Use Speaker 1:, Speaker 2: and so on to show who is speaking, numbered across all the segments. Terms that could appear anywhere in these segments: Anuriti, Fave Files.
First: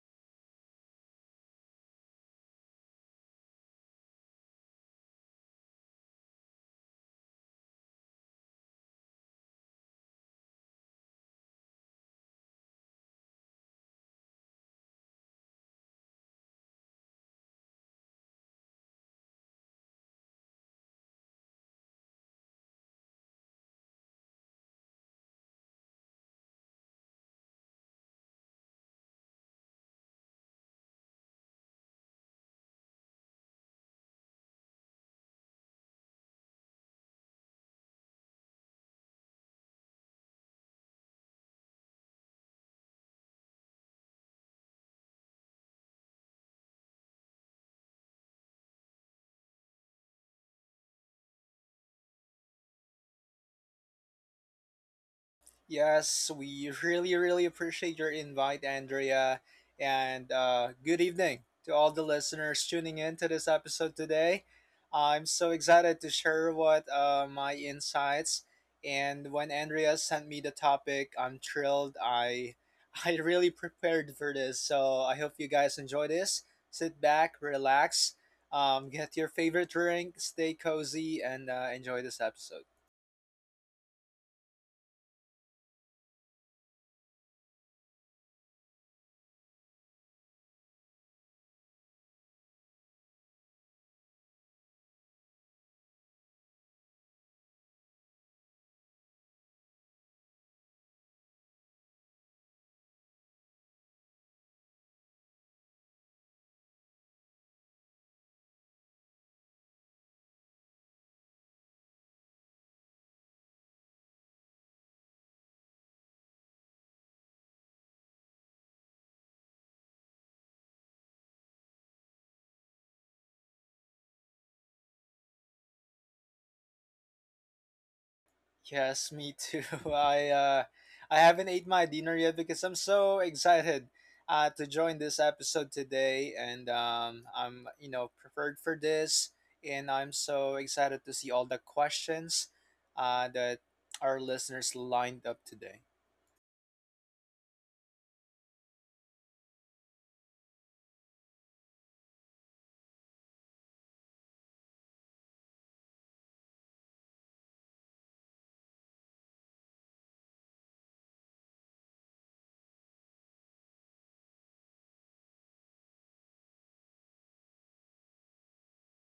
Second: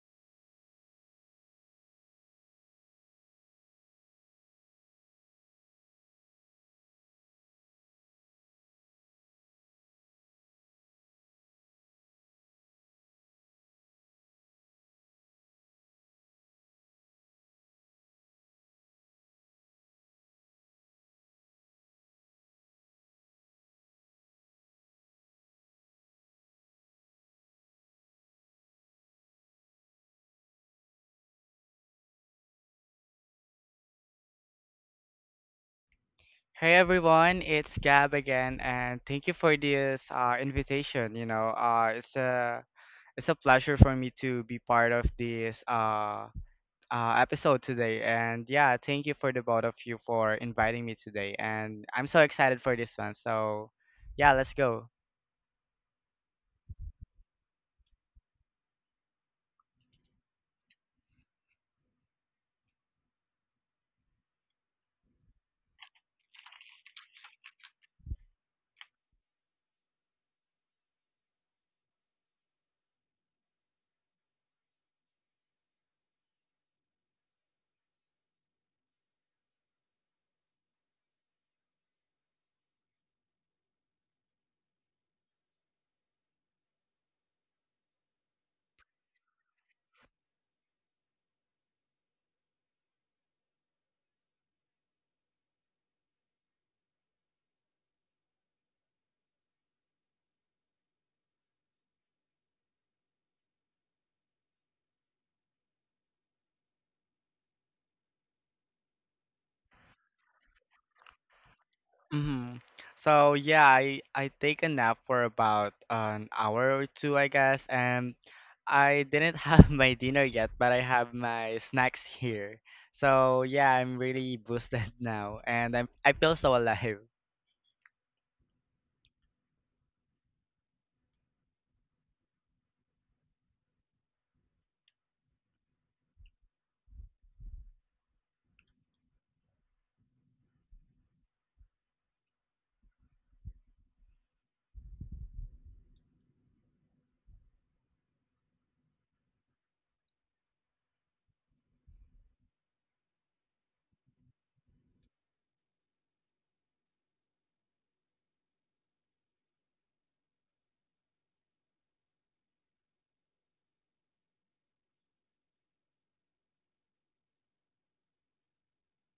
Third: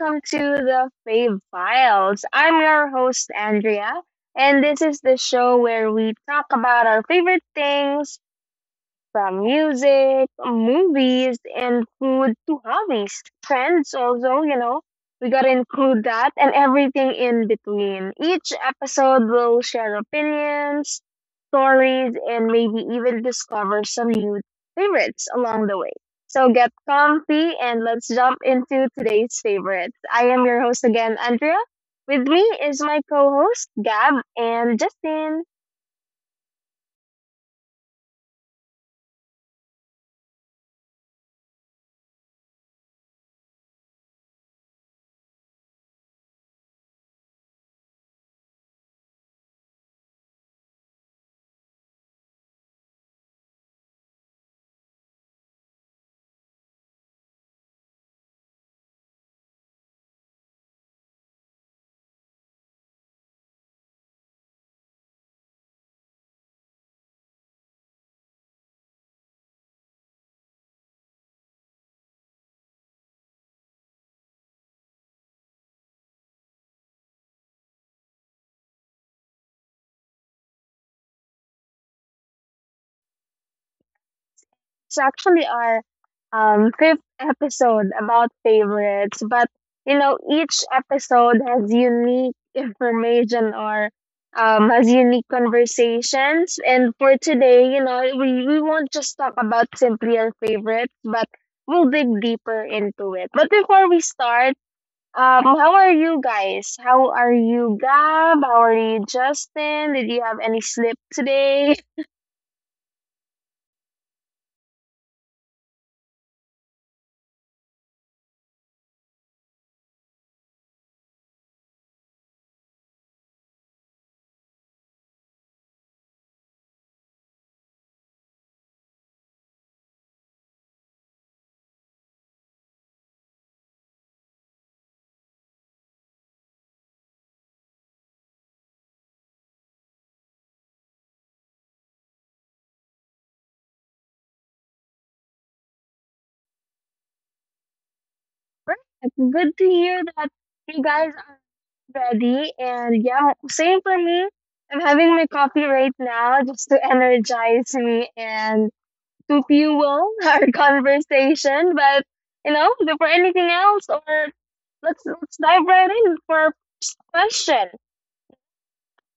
Speaker 1: Welcome to the Fave Files. I'm your host, Andrea, and this is the show where we talk about our favorite things, from music, movies, and food to hobbies, trends. Also, you know, we gotta include that and everything in between. Each episode will share opinions, stories, and maybe even discover some new favorites along the way. So get comfy and let's jump into today's favorites. I am your host again, Andrea. With me is my co host, Gab and Justin.
Speaker 2: Hey everyone, it's Gab again, and thank you for this invitation. It's a pleasure for me to be part of this episode today. And yeah, thank you for the both of you for inviting me today. And I'm so excited for this one. So yeah, let's go.
Speaker 3: Yes, we really, really appreciate your invite, Andrea. And good evening to all the listeners tuning in to this episode today. I'm so excited to share what my insights. And when Andrea sent me the topic, I'm thrilled. I I really prepared for this, so I hope you guys enjoy this. Sit back, relax, get your favorite drink, stay cozy, and enjoy this episode.
Speaker 1: It's actually our fifth episode about favorites, but you know, each episode has unique information or has unique conversations. And for today, you know, we won't just talk about simply our favorites, but we'll dig deeper into it. But before we start, how are you guys? How are you, Gab? How are you, Justin? Did you have any slip today?
Speaker 2: hmm So yeah, I take a nap for about an hour or two, I guess, and I didn't have my dinner yet, but I have my snacks here. So yeah, I'm really boosted now, and I feel so alive.
Speaker 3: Yes, me too. I uh, I haven't ate my dinner yet because I'm so excited to join this episode today, and I'm prepared for this, and I'm so excited to see all the questions that our listeners lined up today.
Speaker 1: Perfect. Good to hear that you guys ready. And yeah, same for me. I'm having my coffee right now just to energize me and to fuel our conversation. But you know, before anything else, or let's dive right in for our question.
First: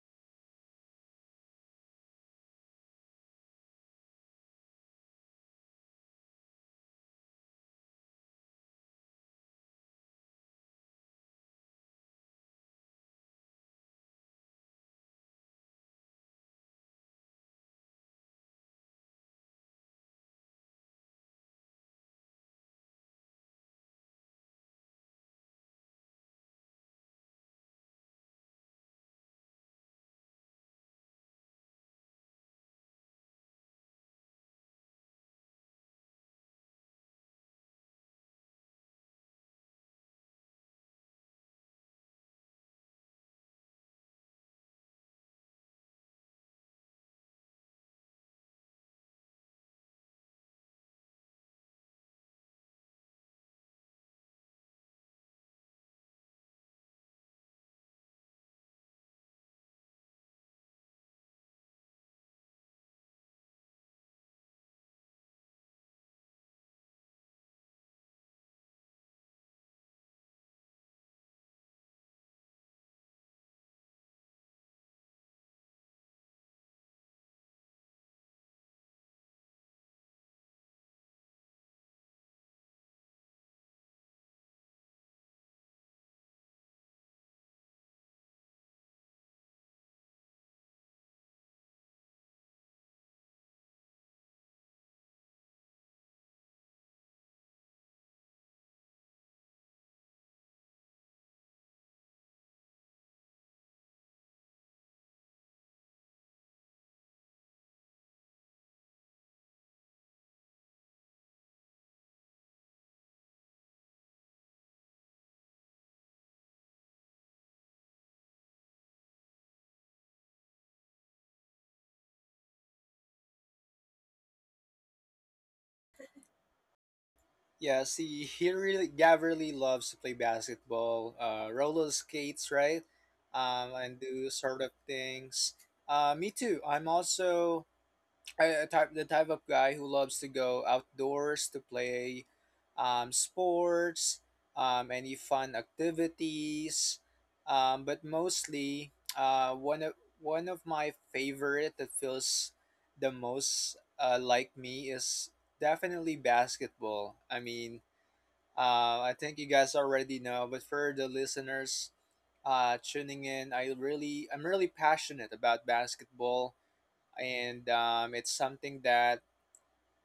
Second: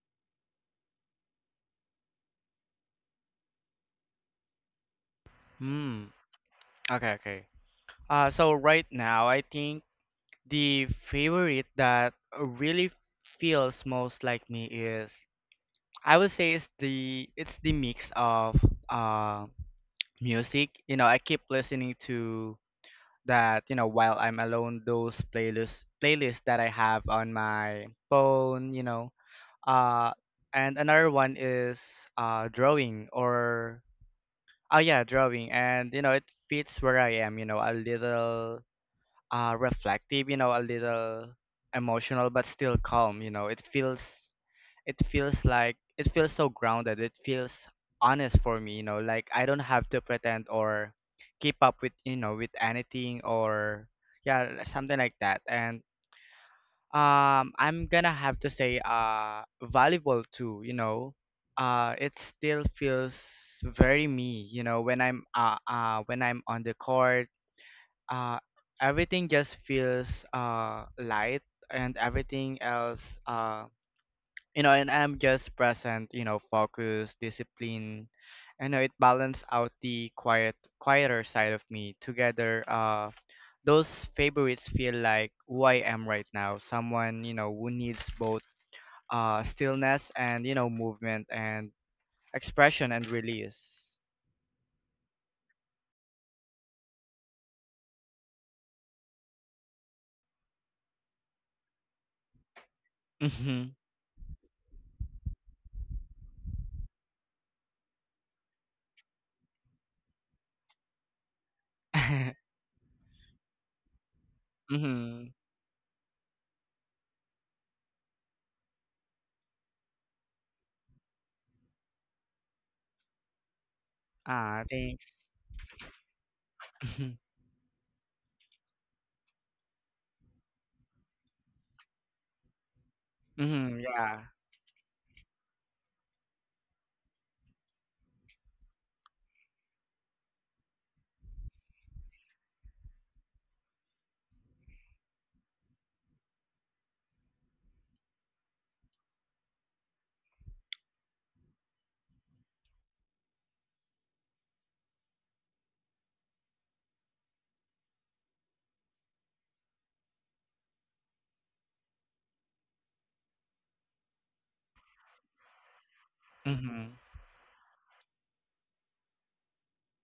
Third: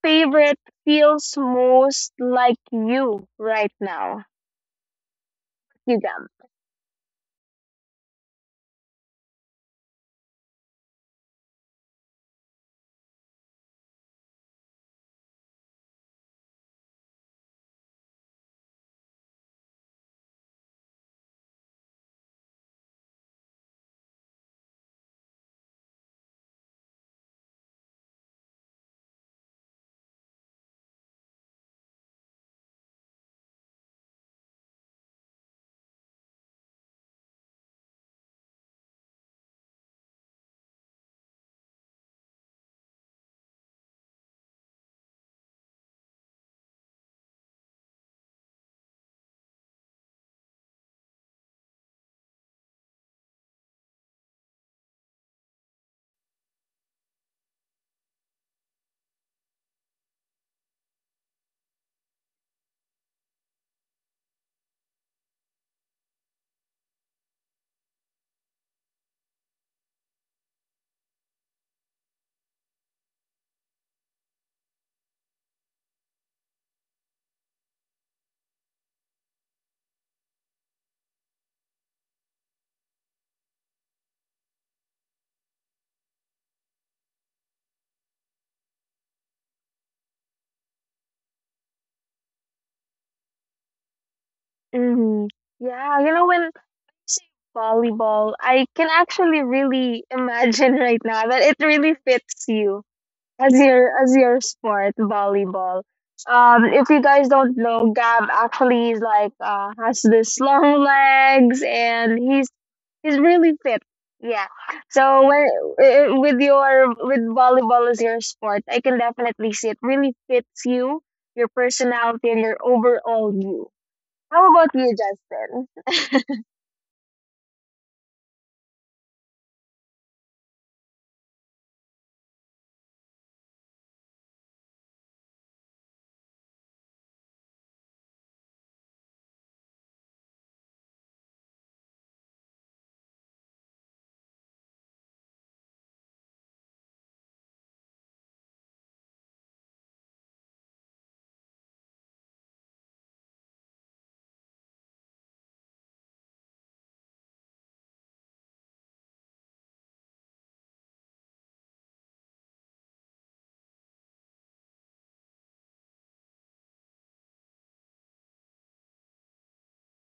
Speaker 1: Favorite feels most like you right now, you
Speaker 2: Hmm.
Speaker 1: them.
Speaker 2: Okay, okay. So right now, I think the favorite that really feels most like me is I would say it's the mix of um music. You know, I keep listening to that, you know, while I'm alone, those playlists that I have on my phone, you know. Uh and another one is drawing or oh yeah, drawing. And you know, it fits where I am, you know, a little reflective, you know, a little emotional but still calm, you know. It feels so grounded. It feels honest for me, you know, like I don't have to pretend or keep up with, you know, with anything or yeah, something like that. And I'm gonna have to say valuable too, you know. It still feels very me, you know, when I'm on the court, uh everything just feels light and everything else you know, and I'm just present, you know, focused, discipline. I know it balanced out the quieter side of me. Together, those favorites feel like who I am right now. Someone, you know, who needs both stillness and, you know, movement and expression and release.
Speaker 1: Hmm. Yeah, you know, when I say volleyball, I can actually really imagine right now that it really fits you
Speaker 2: Mm-hmm.
Speaker 1: as your sport, volleyball. Um, if you guys don't know, Gab actually is like, has this long legs, and he's really fit. Yeah. So
Speaker 2: Mm-hmm.
Speaker 1: when, with your with volleyball as your sport, I can definitely see it really fits you, your personality and your overall you. How
Speaker 2: Ah,
Speaker 1: about you,
Speaker 2: thanks.
Speaker 1: Justin?
Speaker 2: Mm-hmm.
Speaker 3: Yeah, see, he really Gav really loves to play basketball, roller skates, right?
Speaker 2: Mm-hmm.
Speaker 3: And
Speaker 2: Yeah.
Speaker 3: do sort of things. Me too. I type the type of guy who loves to go outdoors to play sports, any fun activities, but mostly one of my favorite that feels the most like me is definitely basketball. I mean, I think you guys already know, but for the listeners tuning in, I'm really passionate about basketball
Speaker 2: Mm-hmm.
Speaker 3: and it's something that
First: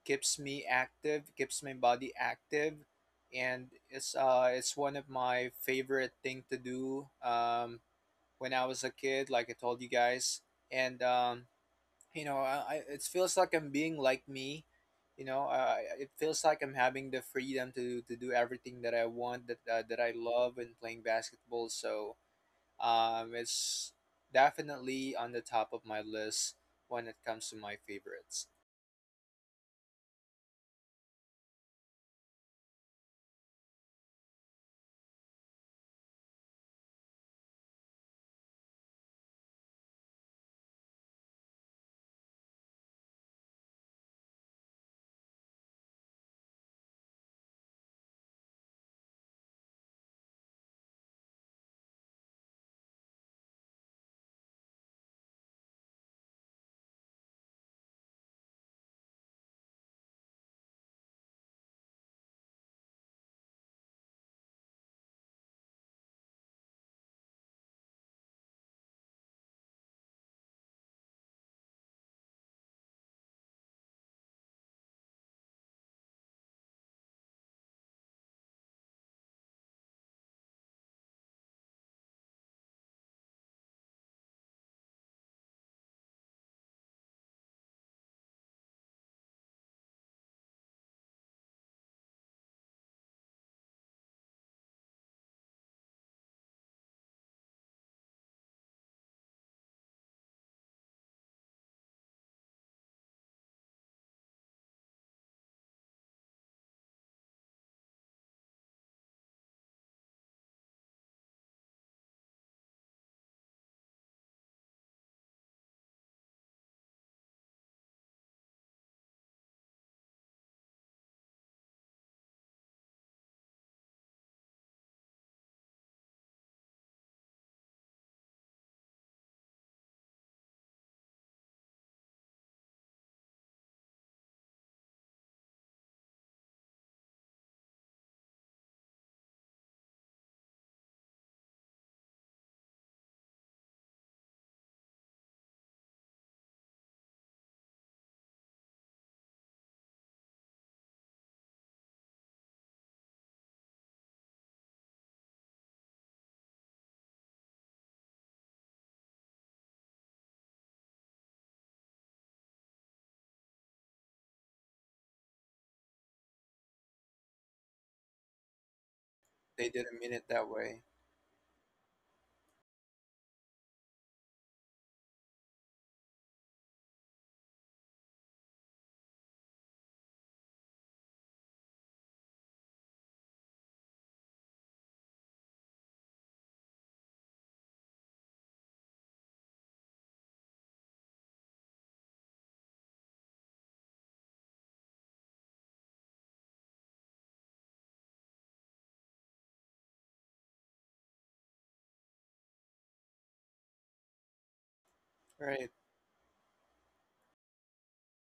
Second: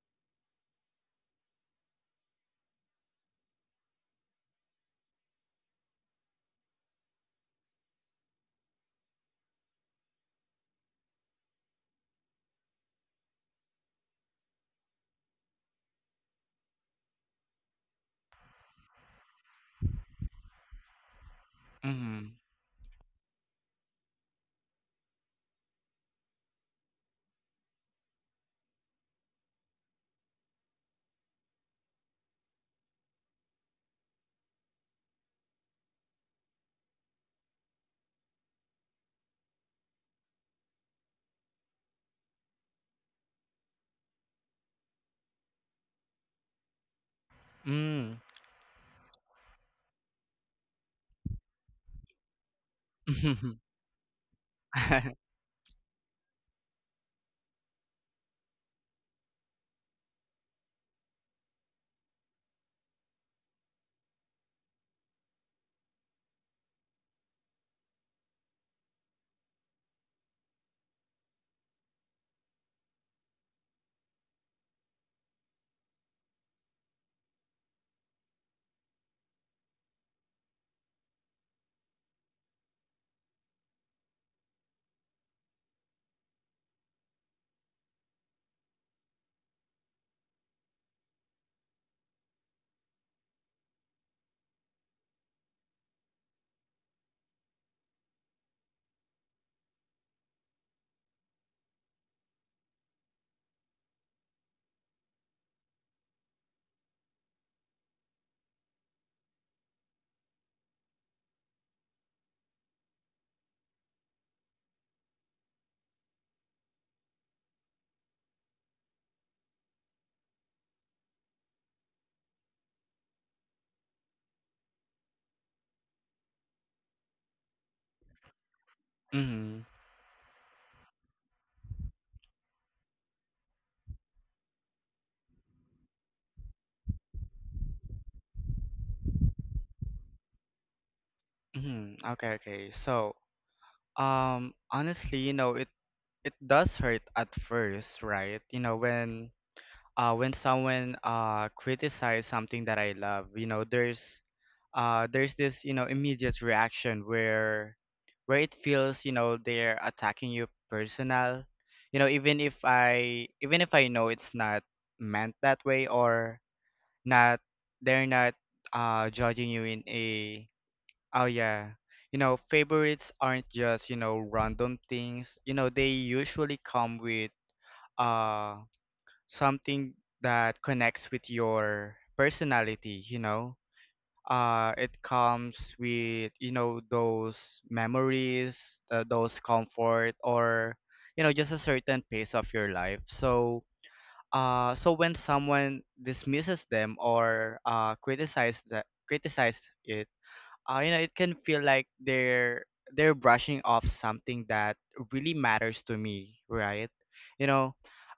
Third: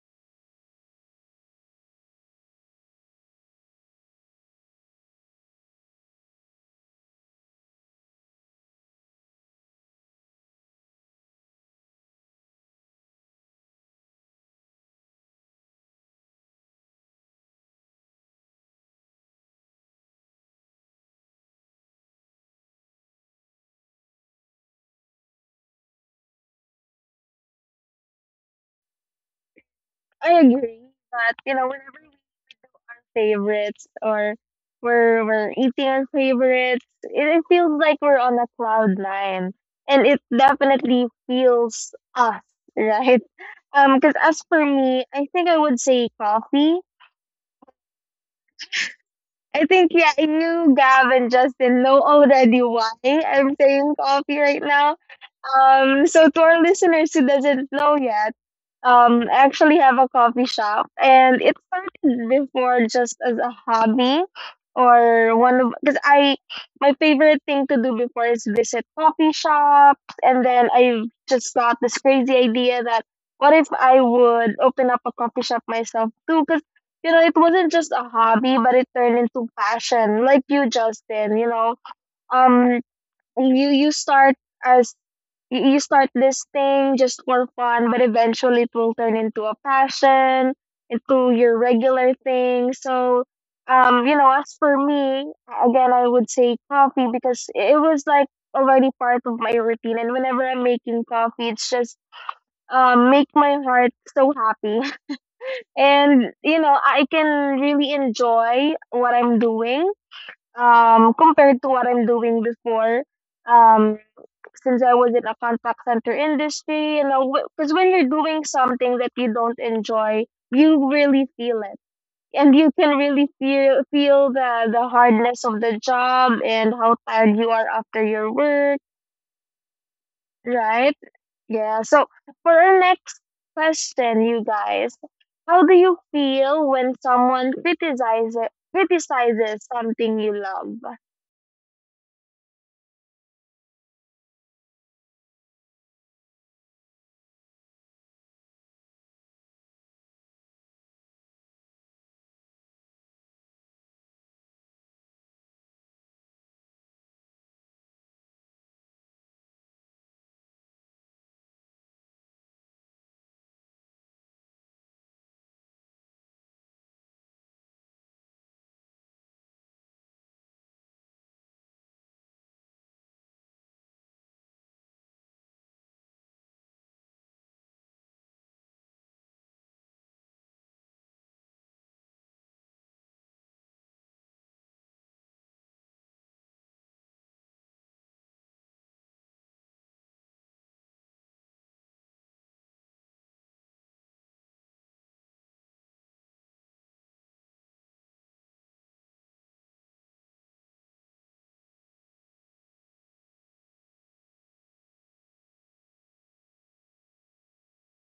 Speaker 3: keeps me active, keeps my body active, and it's one of my favorite thing to do when I was a kid, like I told you guys, and you know I it feels like I'm being like me, you know it feels like I'm having the freedom to do everything that I want that I love when playing basketball, so
Speaker 2: Mm-hmm.
Speaker 3: it's definitely on the top of my list when it comes to my favorites.
Speaker 1: I agree. But you know, whenever favorites or we're eating our favorites, it feels like we're on a cloud nine, and it definitely feels us, right? Because as for me, I think I would say coffee. I think, yeah, you, Gab, and Justin know already why
Speaker 2: Mm-hmm.
Speaker 1: I'm saying coffee right now. So to our listeners who doesn't know yet, I actually have a coffee shop, and it started before just as a hobby or one of, because I, my favorite thing to do before is visit coffee shops, and then I just got this crazy idea that what if I would open up a coffee shop myself too? 'Cause you know, it wasn't just a hobby, but it turned into passion. Like you, Justin, you know, um, you you start as you start this thing just for fun, but eventually it will turn into a passion, into your regular thing. So, you know, as for me, again, I would say coffee, because it was like already part of my routine, and whenever I'm making coffee, it's just make my heart so happy. And you know, I can really enjoy what I'm doing compared to what I'm doing before, um since I was in a contact center industry. You know, because when you're doing something that you don't enjoy, you really feel it, and you can really feel the hardness of the job and how tired you are after your work,
Speaker 2: Mm-hmm.
Speaker 1: right? Yeah. So for our next question, you guys, how do you feel when someone criticizes something you love?
Speaker 2: Mm-hmm. Okay, okay. So, honestly, you know, it does hurt at first, right? You know, when someone criticizes something that I love, you know, there's this, you know, immediate reaction where it feels, you know, they're attacking you personal. You know, even if I know it's not meant that way or not they're not judging
Speaker 3: They
Speaker 2: you in
Speaker 3: didn't mean it that
Speaker 2: a
Speaker 3: way.
Speaker 2: Oh yeah. You know, favorites aren't just, you know, random things. You know, they usually come with uh something that connects with your personality, you know. It comes with, you know, those memories, those comfort or you know, just a certain pace of your life. So so when someone dismisses them or criticizes that criticize it, you know, it can feel like they're brushing off something that really
Speaker 3: Right.
Speaker 2: matters to me, right? You know,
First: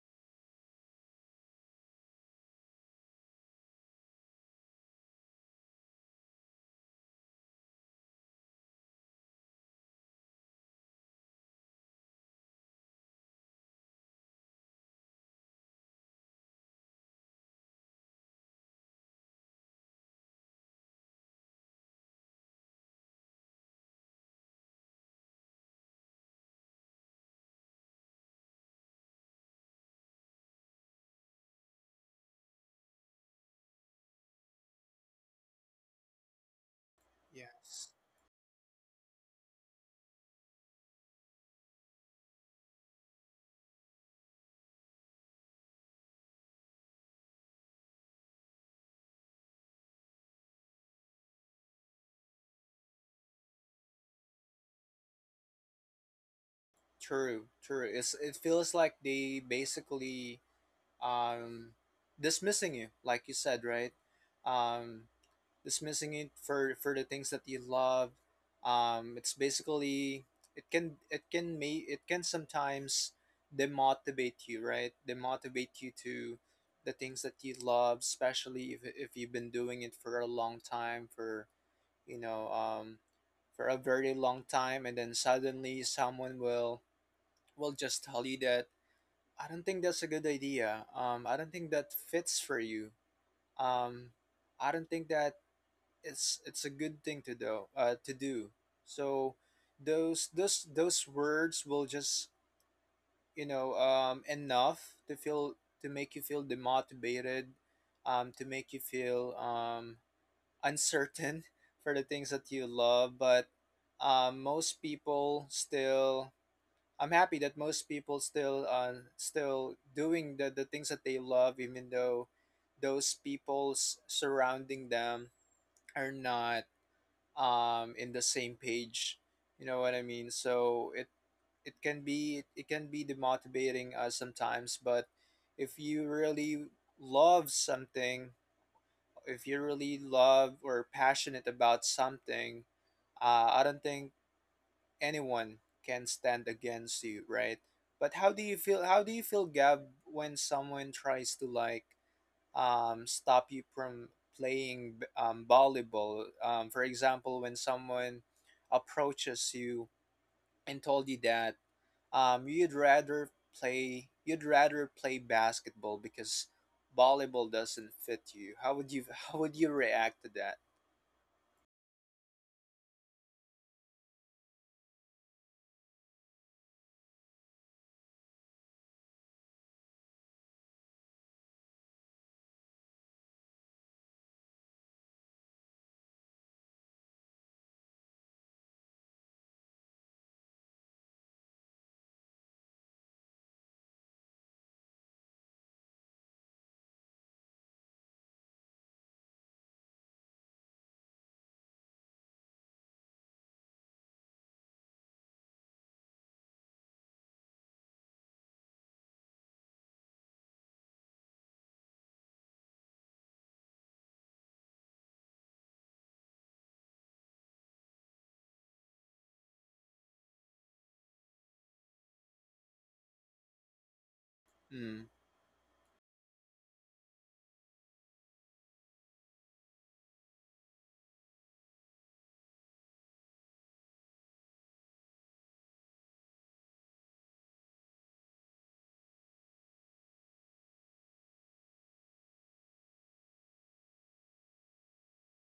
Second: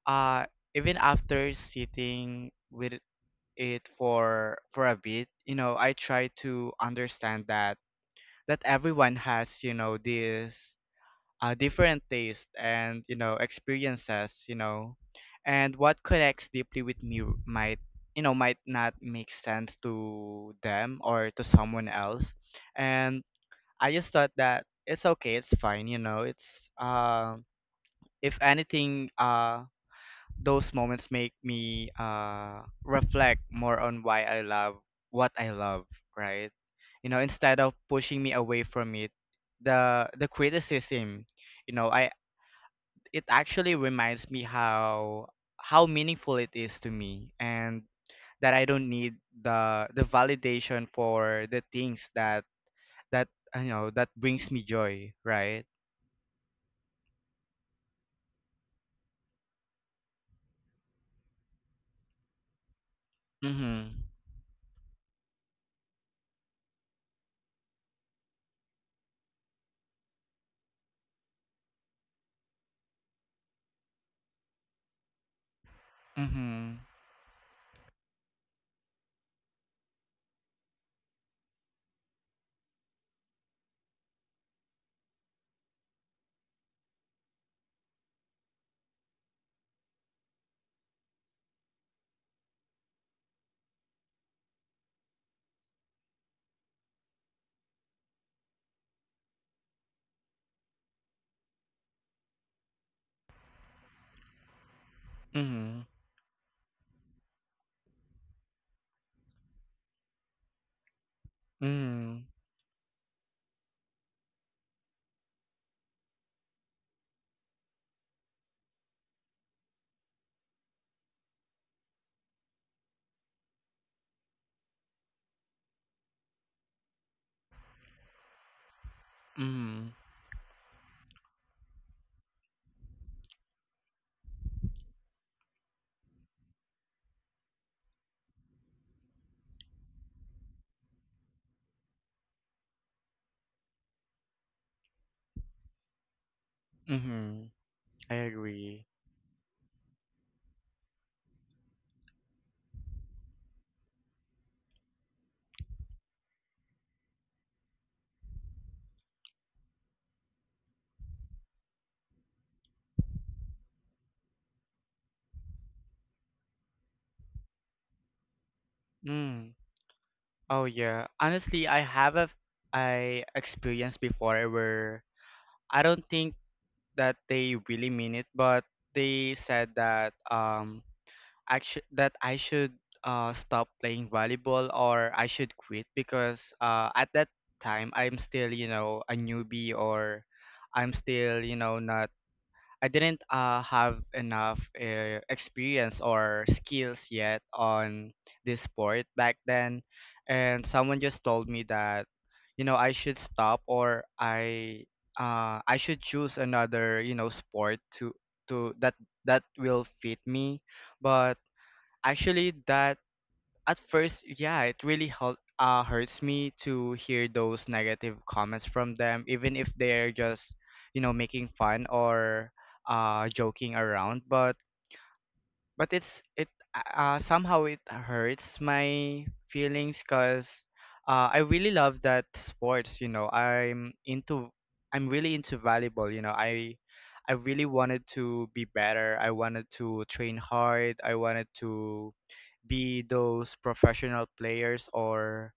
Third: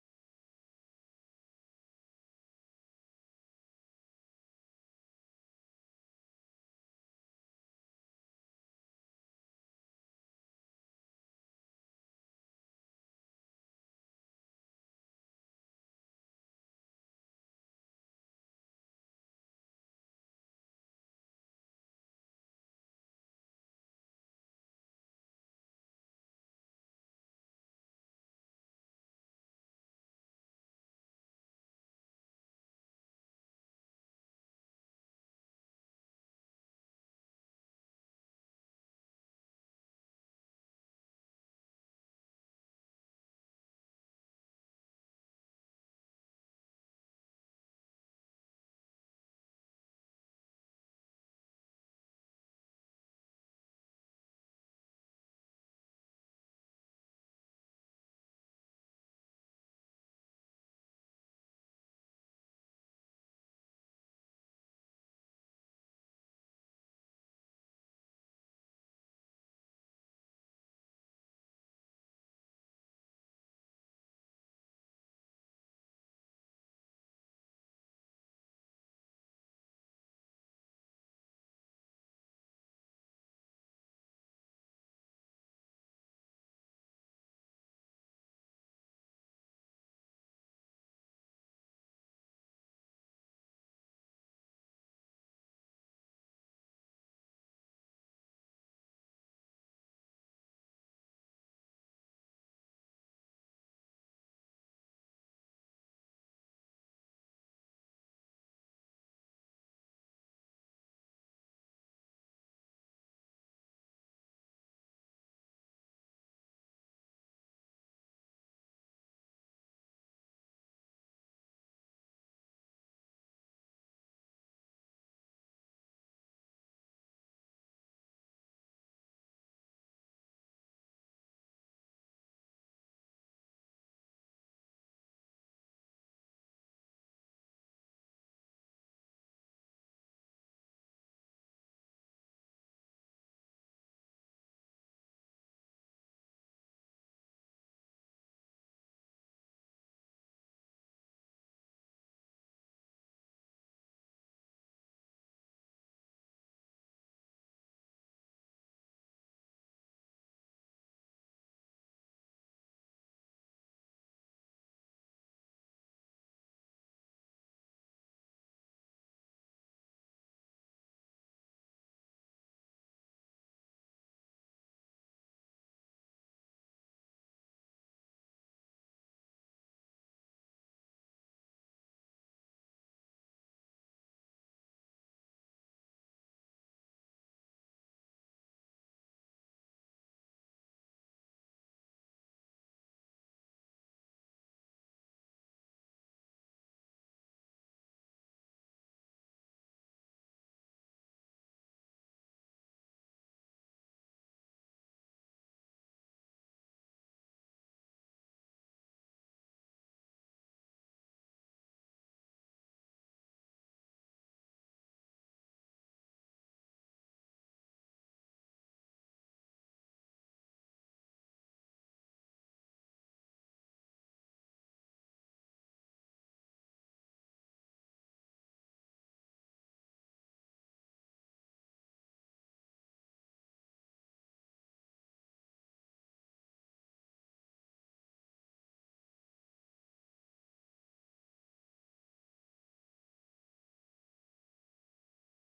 Speaker 2: uh even after sitting with it for a bit, you know, I try to understand that that everyone has, you know, this different taste and you know experiences, you know, and what connects deeply with me might you know might not make sense to them or to someone else. And I just thought that it's okay, it's fine, you know. It's if anything, those moments make me reflect more on why I love what I love, right? You know,
Speaker 3: Yeah.
Speaker 2: instead of pushing me away from it, the criticism, you know, I it actually reminds me how meaningful it is to me and that I don't need the validation for the things that that you know that brings me joy, right?
Speaker 3: True, true. It's it feels like they basically um dismissing you, like you said, right?
Speaker 2: Mhm.
Speaker 3: Um, dismissing it for the things that you love. Um, it's basically it can sometimes demotivate you, right? Demotivate you to
Speaker 2: Mhm.
Speaker 3: the things that you love, especially if you've been doing it for a long time for you know, um, for a very long time, and then suddenly someone will just tell you that I don't think that's a good idea. I don't think that fits for you. Um, I don't think that it's a good thing to do. So, those words will just enough to feel
Speaker 2: Mhm.
Speaker 3: to make you feel demotivated, to make you feel uncertain for the
Speaker 2: Mhm.
Speaker 3: things that you love, but most people still I'm happy that most people still still doing the things that they love, even though those people surrounding them are not in the same page, you know
Speaker 2: Mhm.
Speaker 3: what I mean. So it can be demotivating us sometimes, but if you really love something, if you really love or passionate about something, I don't think anyone can stand against you,
Speaker 2: Mhm.
Speaker 3: right?
Speaker 2: I
Speaker 3: But how do you feel?
Speaker 2: agree.
Speaker 3: How do you feel, Gab, when someone tries to like stop you from playing volleyball? For example, when someone approaches you and told you that you'd rather play basketball because volleyball doesn't fit you. How would you how would
Speaker 2: Mm.
Speaker 3: you react to that?
Speaker 2: Oh yeah. Honestly, I have a I experienced before where I don't think that they really mean it, but they said that actually that I should stop playing volleyball or I should quit, because at that time I'm still, you know, a newbie or I'm still, you know, not I didn't have enough experience or skills yet on this sport back then, and someone just told me that you know I should stop or I should choose another you know sport to that that will fit me. But actually that at first, yeah, it really hurts me to hear those negative comments from them, even if they're just, you know, making fun or joking around.
Speaker 3: Mm.
Speaker 2: But it's it somehow it hurts my feelings because I really love that sports. You know, I'm really into volleyball. You know, I really wanted to be better. I wanted to train hard. I wanted to be those professional players or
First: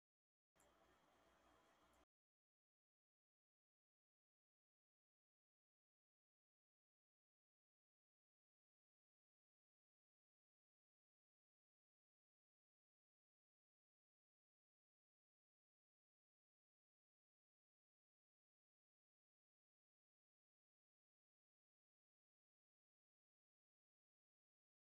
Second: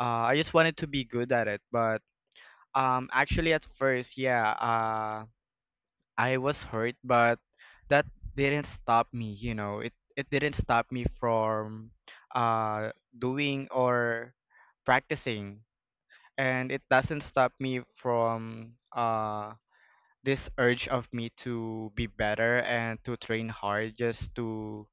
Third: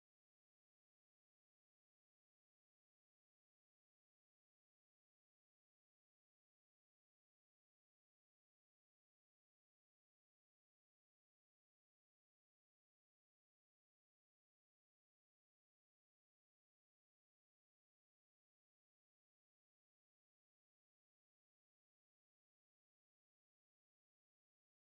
Speaker 2: I just wanted to be good at it. But actually, at first, yeah, I was hurt, but that didn't stop me. You know, it didn't stop me from uh, doing or practicing, and it doesn't stop me from this urge of me to be better and to train hard just to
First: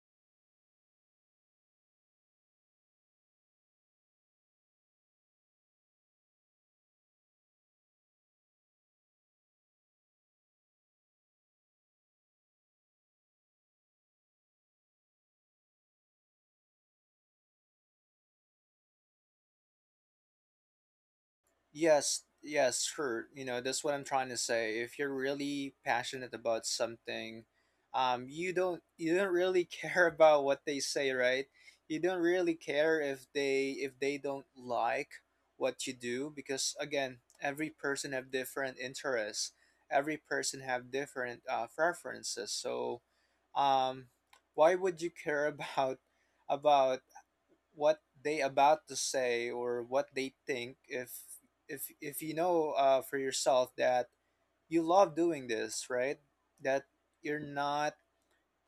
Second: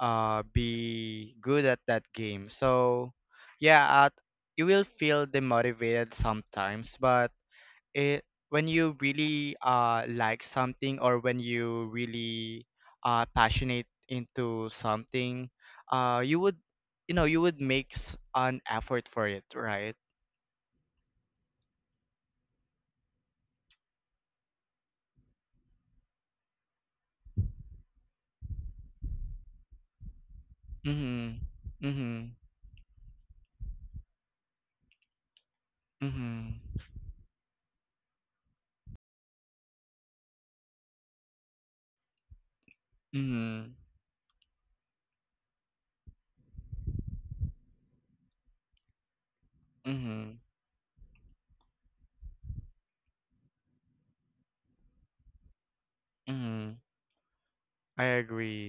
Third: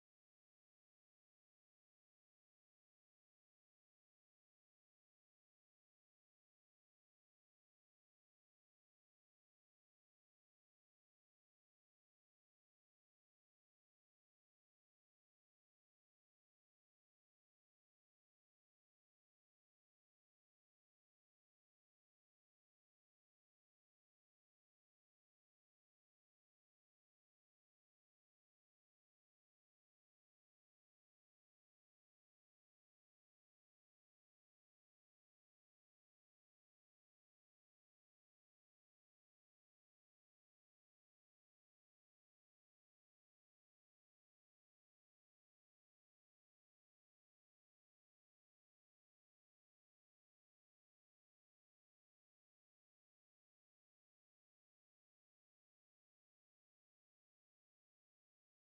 Speaker 2: be good at that game. So yeah, you will feel demotivated sometimes, but it when you really like something or when you really passionate into something, you would you know you would make an effort for it, right?
Speaker 3: Yes, yes, sure. You know, that's what I'm trying to say. If you're really passionate about something, you don't really care about what they say,
Speaker 2: Mhm.
Speaker 3: right? You don't
Speaker 2: Mhm.
Speaker 3: really care if they don't like what you do,
Speaker 2: Mhm.
Speaker 3: because again, every person have different interests. Every person have different preferences. So,
Speaker 2: Mhm.
Speaker 3: um, why would you care about what they about to say or what they
Speaker 2: Mhm.
Speaker 3: think, if you know for yourself that you love doing this, right?
Speaker 2: Mhm.
Speaker 3: that you're not
Speaker 2: I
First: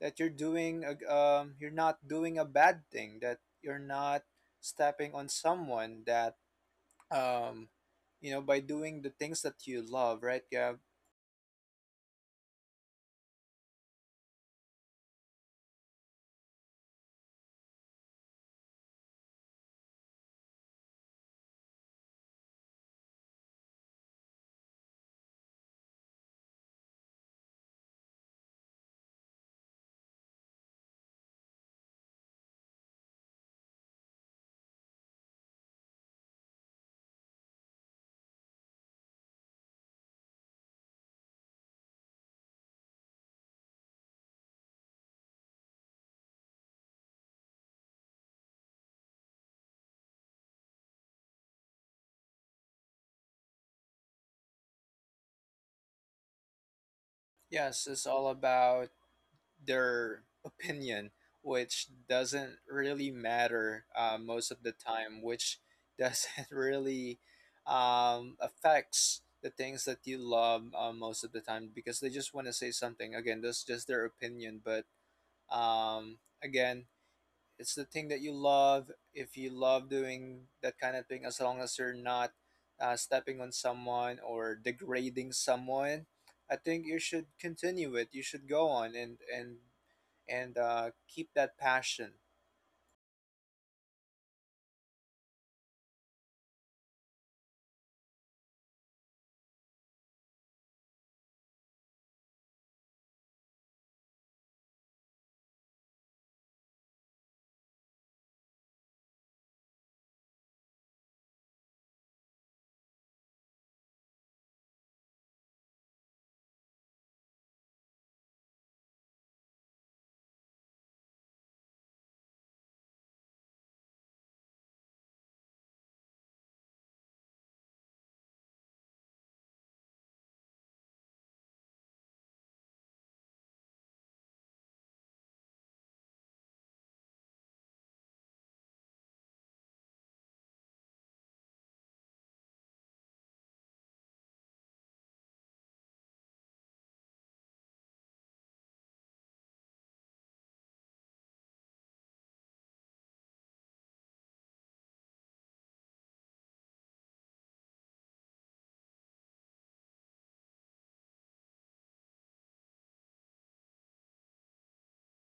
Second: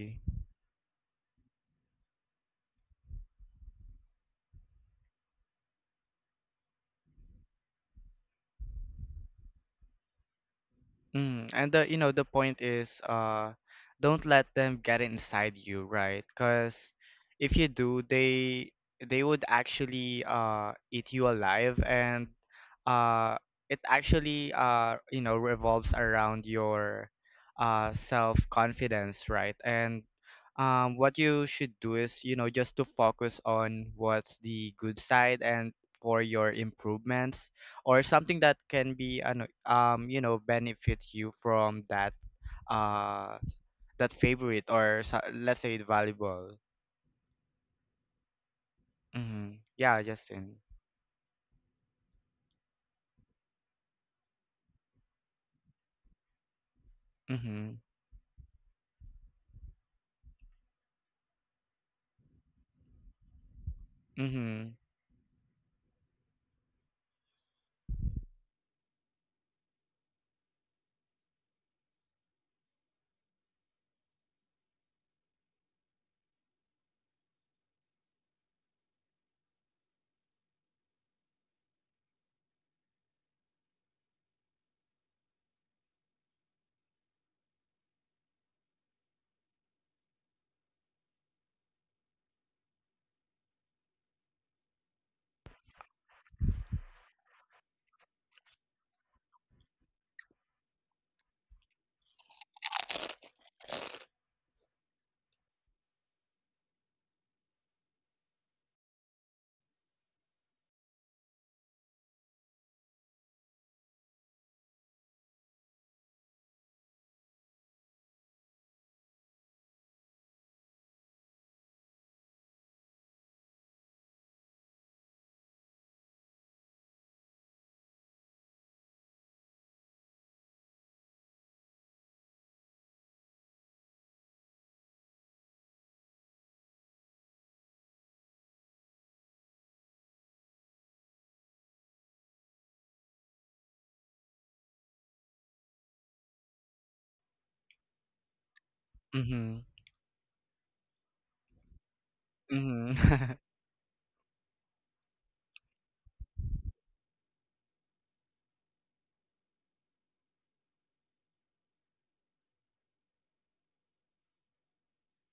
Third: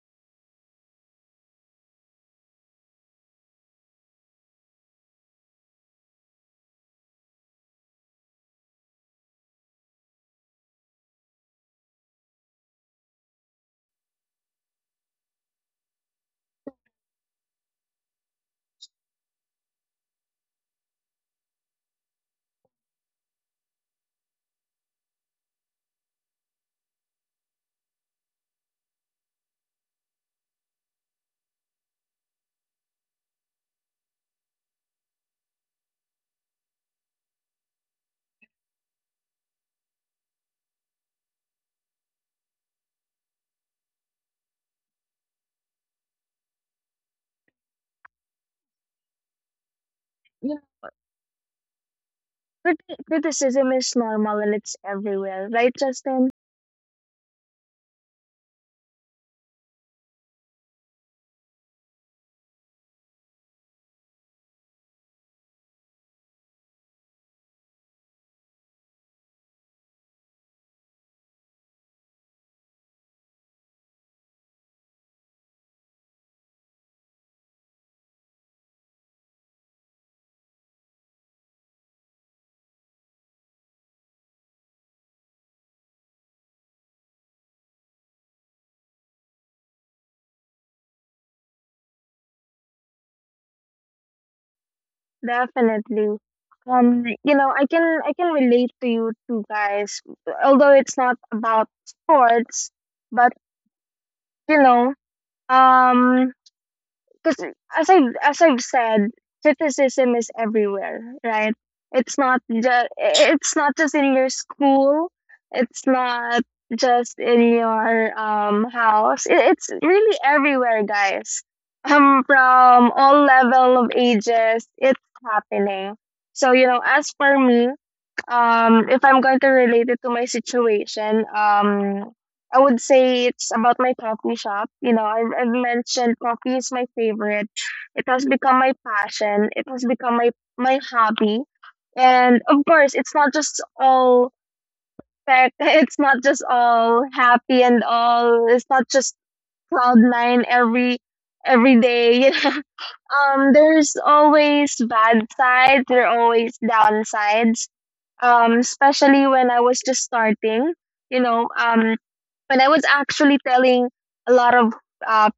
Speaker 3: that you're doing a, you're not doing a bad thing, that you're not stepping on someone, that um you know, by doing the things that you love, right? Yeah,
Speaker 2: Mm. And the, you know, the point is don't let them get inside you, right? Because if you do, they would actually eat you alive, and uh it actually you know revolves around your self-confidence, right? And what you should do is you know just to focus on what's the good side and for your improvements or something that can be you know benefit you from that uh that favorite or let's say valuable. Mm-hmm. Yeah,
Speaker 1: You know,
Speaker 2: Justin.
Speaker 1: criticism is normal and it's everywhere, right, Justin?
Speaker 2: Mm-hmm.
Speaker 3: yes, it's all about their opinion, which doesn't really matter most of the
Speaker 2: Mm-hmm.
Speaker 3: time, which doesn't really affects the things that you love most of the time, because they just want to say something. Again, that's just their opinion, but again, it's the thing that you love. If you love doing that kind of thing, as long as you're not stepping on someone or degrading someone, I think you should continue it. You should go on, and keep that passion.
Speaker 1: Definitely. You know, I can relate to you two guys, although it's not about sports, but you know, um, because as I as I've said, criticism is everywhere, right? It's not just in your school. It's not just in your house. It, it's really everywhere, guys. From all level of ages, it's happening. So you know, as for me, if I'm going to relate it to my situation, I would say it's about my coffee shop. You know, I've mentioned coffee is my favorite. It has become my passion. It has become my my hobby. And of course, it's not just all tech. It's not just all happy and all. It's not just
Speaker 2: Mm-hmm.
Speaker 1: cloud nine every day. You know.
Speaker 2: Mm-hmm.
Speaker 1: There's always bad sides. There are always downsides. Especially when I was just starting. You know, when I was actually telling a lot of uh,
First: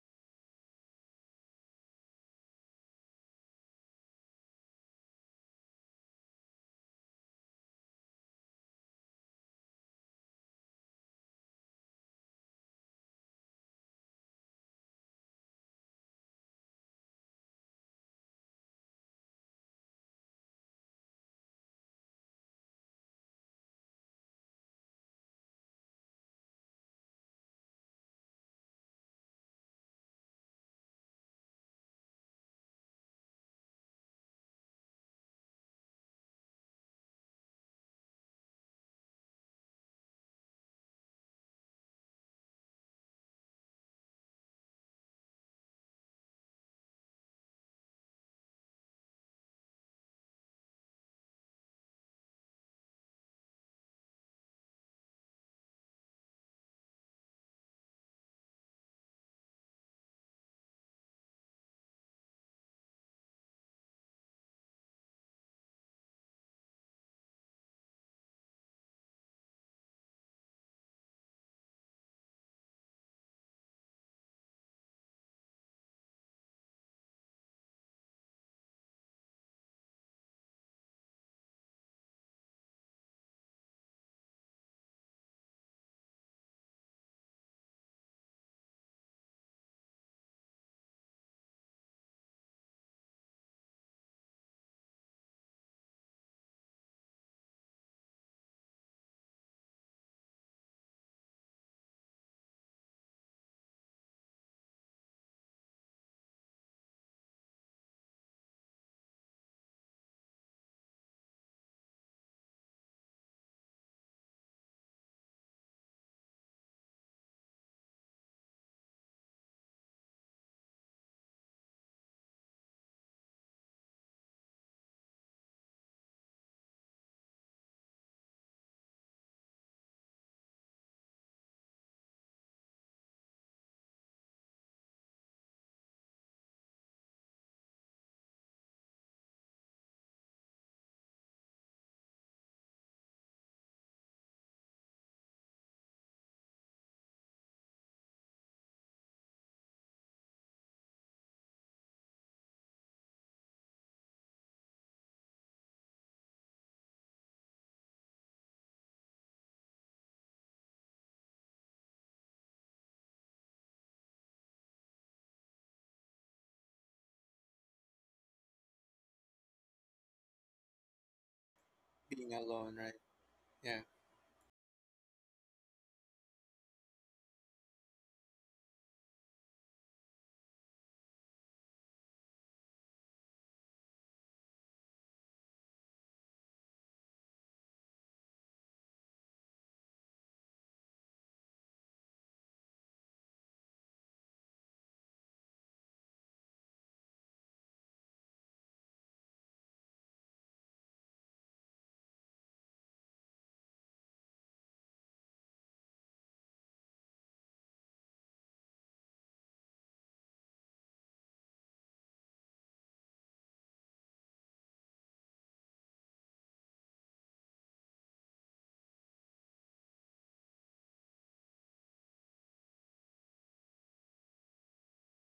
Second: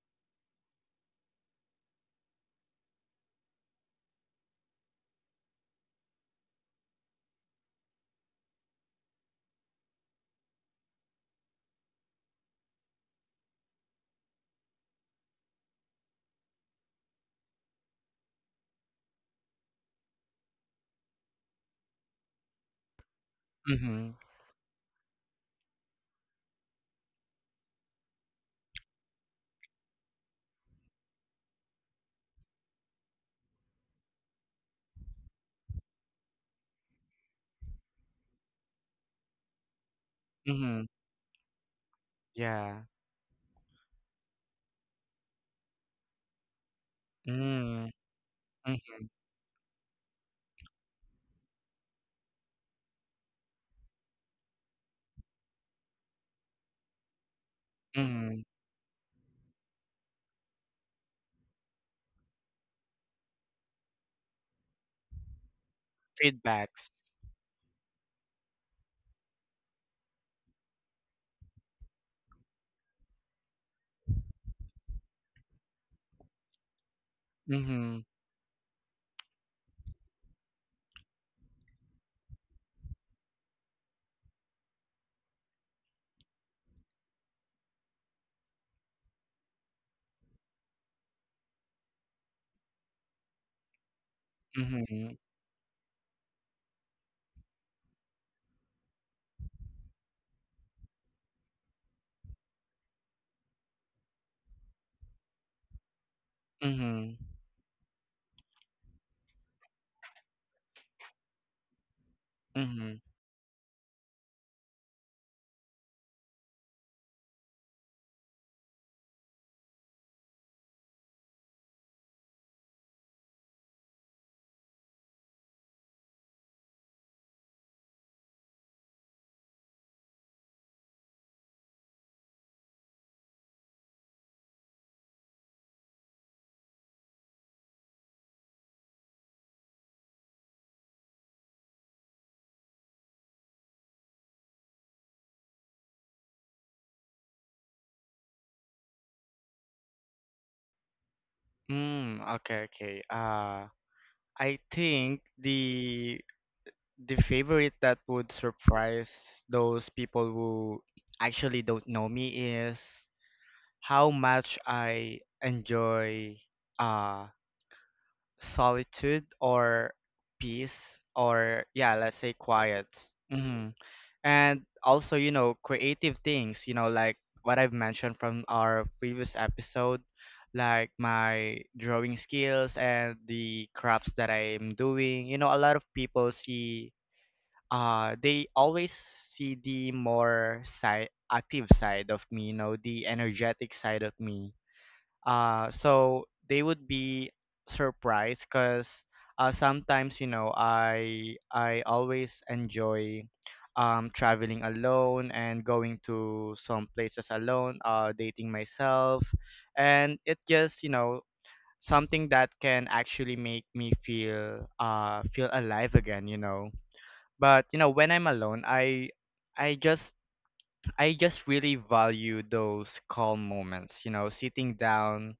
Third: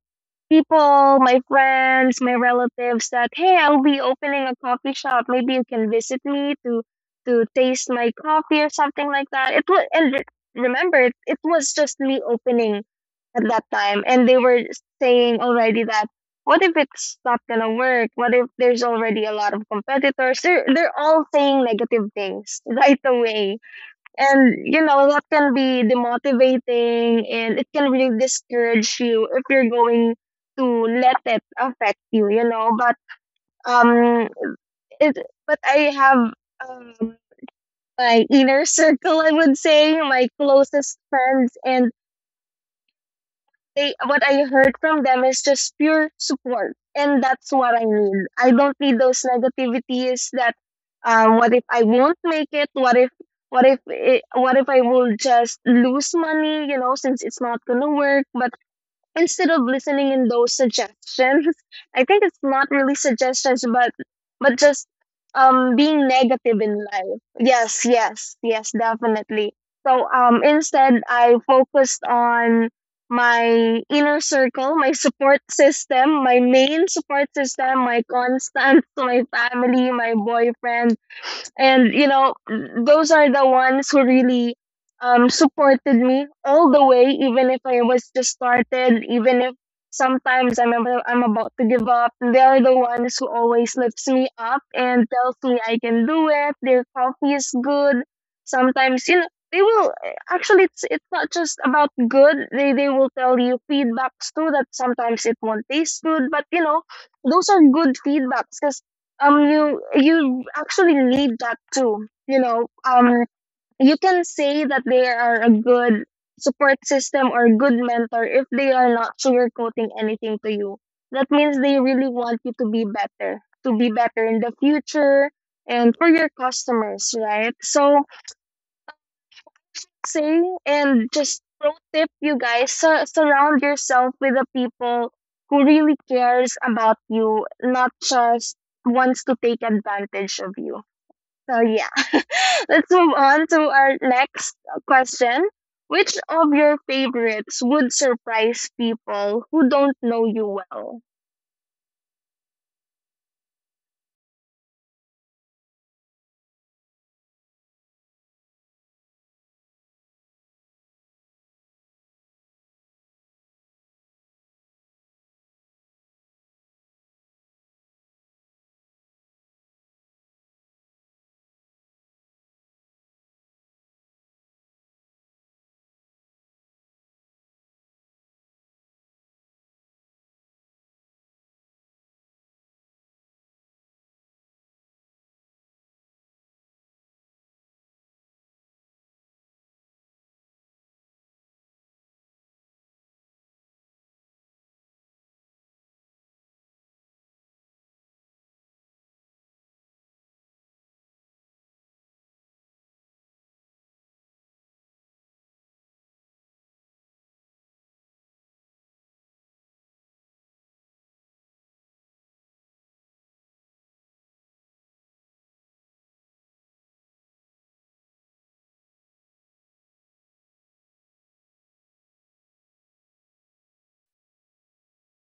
Speaker 1: people, my friends, my relatives, that hey, I'll be opening a coffee shop. Maybe you can visit me to taste my coffee or something like that. It was, and remember it, it was just me opening at that time, and they were saying already that what if it's not gonna work? What if there's already a lot of competitors? They're all saying negative things right away,
Speaker 2: Mm-hmm.
Speaker 1: and you know, that can be demotivating and it can really discourage you if you're going to let it affect you, you know. But um it, but I have um my inner circle, I would say, my
Speaker 2: Mm-hmm.
Speaker 1: closest friends, and
Speaker 2: Yeah.
Speaker 1: they, what I heard from them is just pure support, and that's what I
Speaker 2: Mm-hmm.
Speaker 1: need. I don't need
Speaker 2: Mm-hmm.
Speaker 1: those negativities that, what if I won't make it? What if, what if it, what if I will just lose money? You know, since it's not gonna work.
Speaker 2: Mm-hmm.
Speaker 1: But instead of listening in those suggestions, I think it's not really suggestions, but just being negative in
Speaker 2: Feedbacks.
Speaker 1: life. Yes, yes, yes, definitely. So instead, I focused on my inner circle, my support system, my main support system,
Speaker 2: Mm-hmm.
Speaker 1: my constants, my family, my boyfriend. And you know, those are the ones who really supported me all the way, even if I was just started, even if sometimes I'm about to give up, they are the ones who always lifts me up and
Speaker 2: Mm-hmm.
Speaker 1: tells me I can do it, their coffee is good. Sometimes, you know, they will actually, it's not just about good, they will tell you feedbacks too that sometimes it won't taste good. But you know,
Speaker 2: Mm-hmm.
Speaker 1: those are good feedbacks, because you you actually need that too, you know.
Speaker 2: Mm-hmm.
Speaker 1: Um, you can say that they are a good support system or a good mentor if they are not sugarcoating anything to you. That means they really want you to be better, to be better in the future and for your customers, right? So say, and just pro tip, you guys, surround yourself with the people who really cares about you, not just wants to take advantage of you. So yeah, let's move on to our next question. Which of your favorites would surprise people who don't know you well?
Speaker 2: Mm, okay, okay. I think the favorite that would surprise those people who actually don't know me is how much I enjoy uh solitude or peace or yeah, let's say
Speaker 3: Being alone,
Speaker 2: quiet.
Speaker 3: right?
Speaker 2: Hmm.
Speaker 3: Yeah.
Speaker 2: And also, you know, creative things, you know, like what I've mentioned from our previous episode, like my drawing skills and the crafts that I'm doing. You know, a lot of people see they always see the more side active side of me, you know, the energetic side of me. So they would be surprised because sometimes, you know, I always enjoy traveling alone and going to some places alone, dating myself. And it just, you know, something that can actually make me feel feel alive again, you know. But you know, when I'm alone, I just I just really value those calm moments, you know, sitting down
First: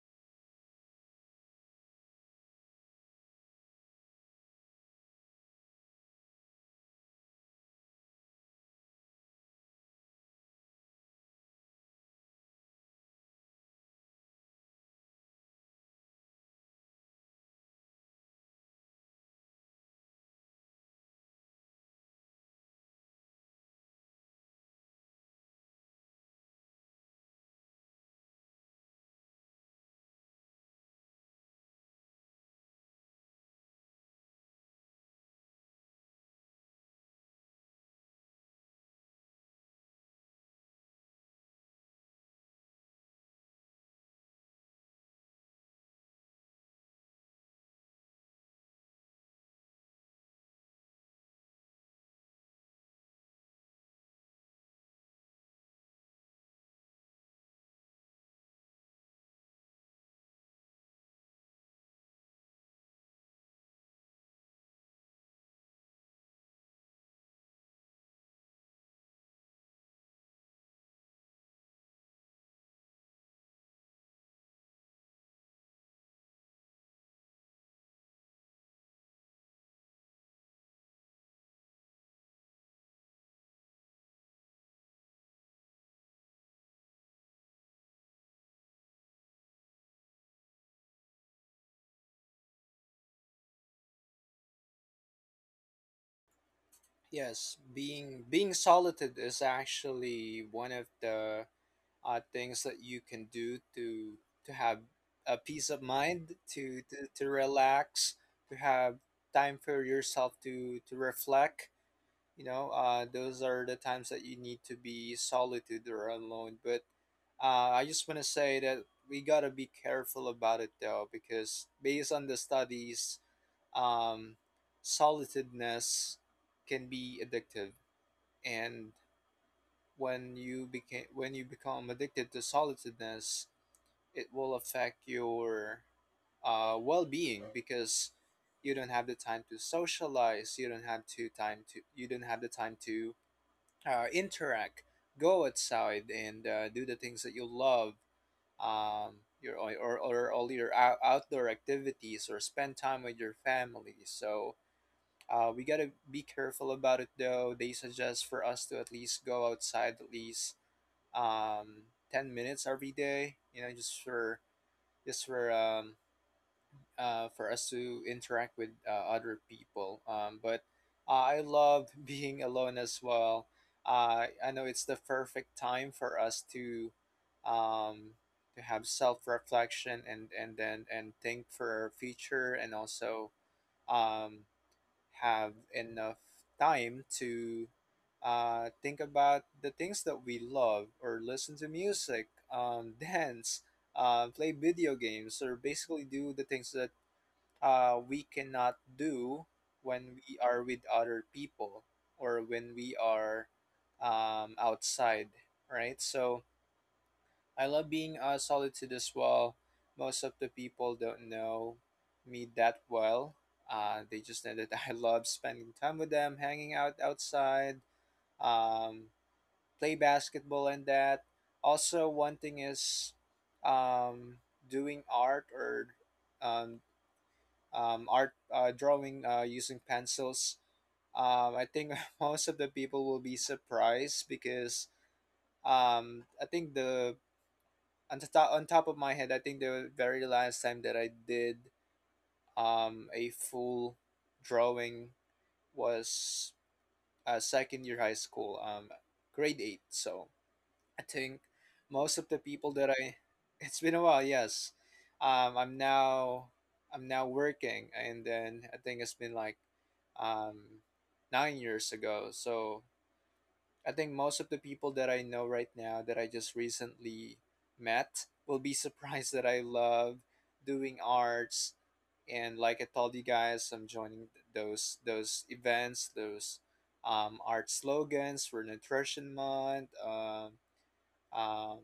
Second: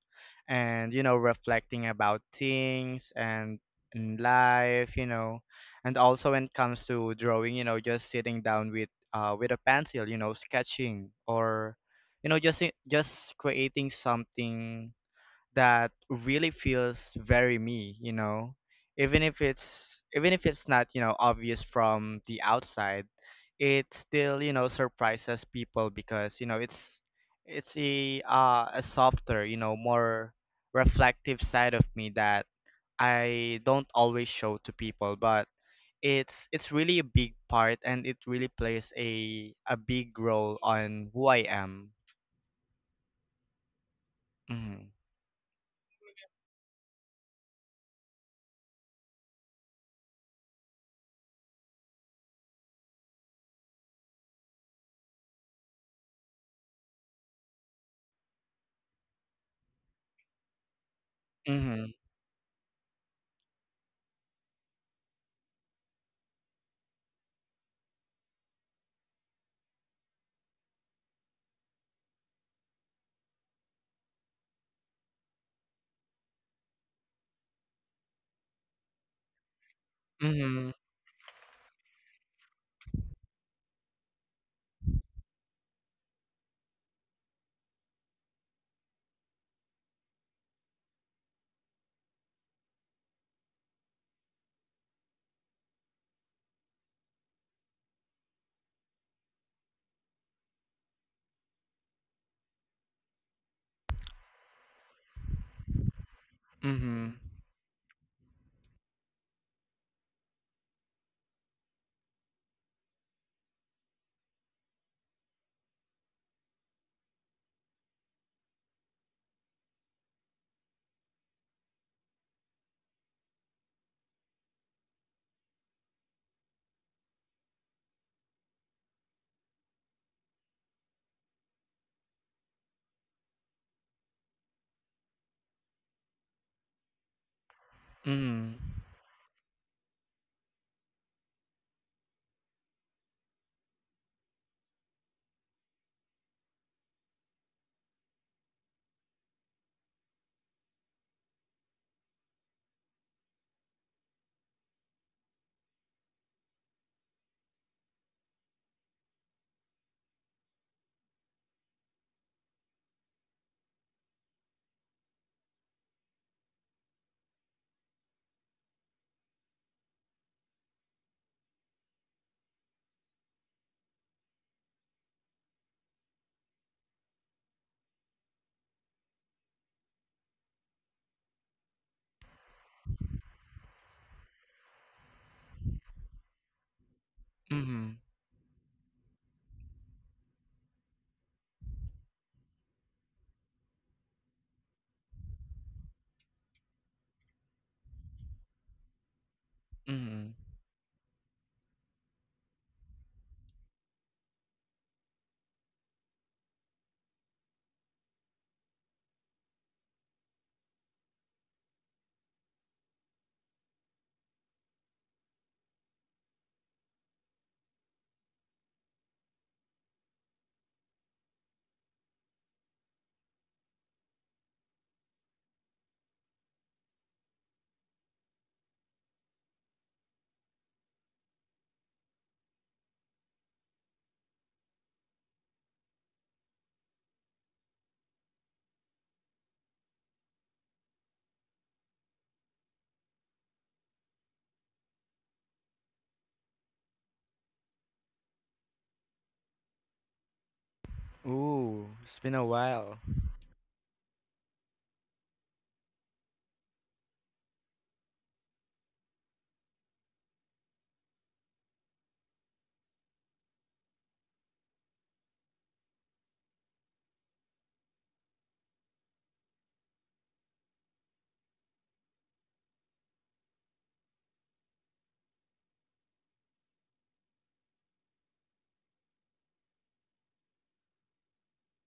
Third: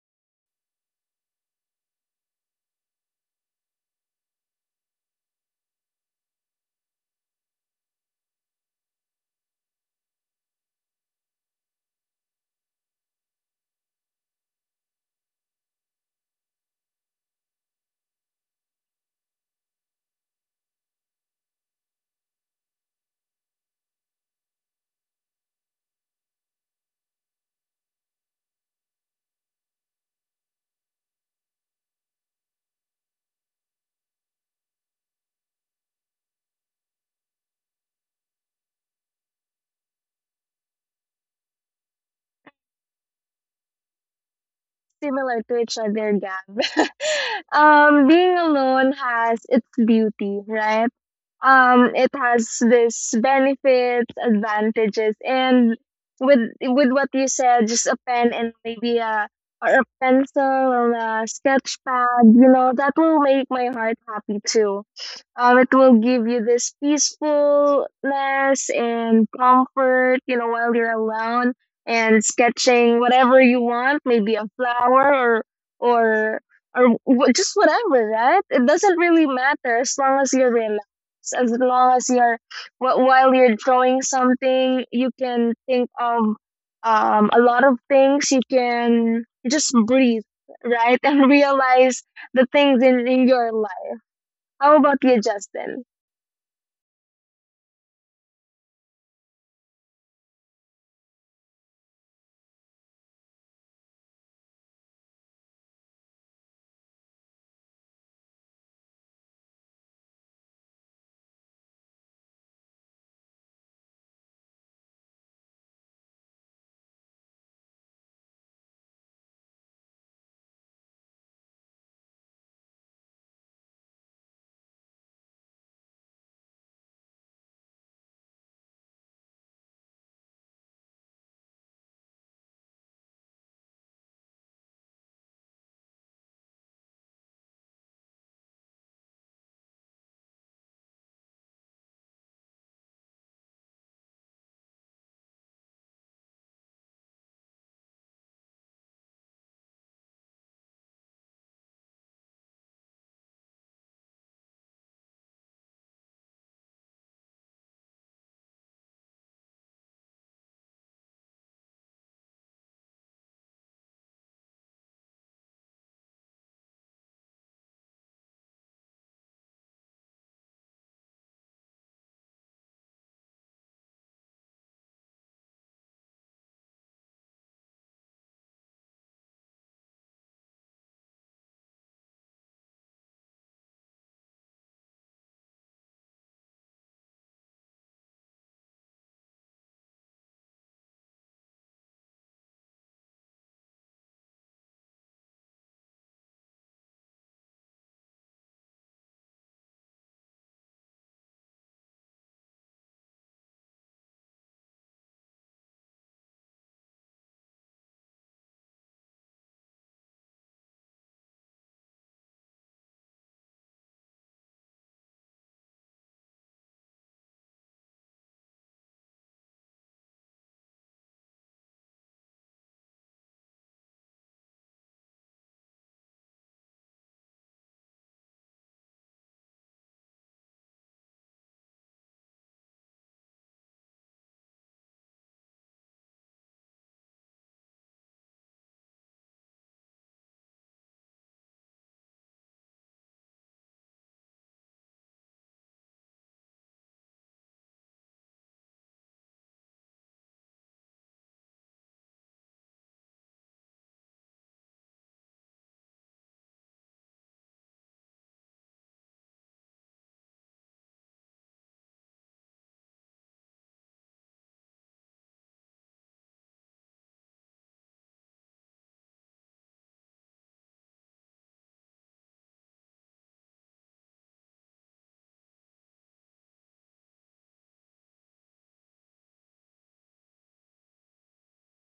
Speaker 2: and you know, reflecting about things and life, you know. And also when it comes to drawing, you know, just sitting down with a pencil, you know, sketching or you know, just creating something that really feels very me, you know. Even if it's not, you know, obvious from the outside, it still, you know, surprises people because, you know, it's a softer, you know, more reflective side of me that I don't always show to people, but it's really a big part and it really plays a big role on who I am. Mhm.
Speaker 1: Similar to each other, Gab. Um, being alone has its beauty, right? It has this benefits, advantages, and with what you said, just a pen and maybe a or a pencil or a sketch
Speaker 2: Mhm.
Speaker 1: pad, you know, that will make my heart happy too. It will give you this peacefulness and comfort, you know, while you're alone and sketching whatever you want, maybe a flower or or just whatever, right? It doesn't really matter, as long as you're
Speaker 2: Mhm.
Speaker 1: relaxed, as long as you're while you're drawing something, you can think of a lot of things. You can just breathe, right, and realize the things in your life. How about you, Justin?
Speaker 3: Yes, being solitude is actually one of the things that you can do to have a peace of mind, to
Speaker 2: Mhm.
Speaker 3: relax, to have time for yourself to reflect. You know, those are the times that you need to be solitude or alone. But I just want to say that we got to be careful about it, though, because based on the studies, um, solitudeness can be addictive. And when you become addicted to solitudeness, it will affect your well-being, because
Speaker 2: Mhm.
Speaker 3: you don't have the time to socialize, you don't have to time to you don't have the time to interact, go outside, and do the things that you love, um, your or all your outdoor activities, or spend time with your family. So we gotta be careful about it, though. They suggest for us to at least go outside at least um, 10 minutes every day, you know, just for just for um, for us to interact with other people. But I love being alone as well. I know it's the perfect time for us um, to have self-reflection and then and think for our future, and also um, have enough time to
Speaker 2: Mm-hmm.
Speaker 3: think about the things that we love, or listen to music, dance, play video games, or basically do the things that we cannot do when
Speaker 2: Mm-hmm.
Speaker 3: we are with other people, or when we are outside, right? So I love being solitude as well. Most of the people don't know me that well. They just know that I love spending time with them, hanging out outside, um, play basketball, and that. Also, one thing is um, doing art or um, art, drawing using pencils. I think most of the people will be surprised because I think the on the top on top of my head, I think the very last time that I did a full drawing was second year high school, grade eight. So I think
Speaker 2: Ooh, it's
Speaker 3: most of
Speaker 2: been
Speaker 3: the
Speaker 2: a
Speaker 3: people that
Speaker 2: while.
Speaker 3: I it's been a while, yes. I'm now working, and then I think it's been like um 9 years ago. So I think most of the people that I know right now that I just recently met will be surprised that I love doing arts. And like I told you guys, I'm joining those events, those art slogans for Nutrition Month, um,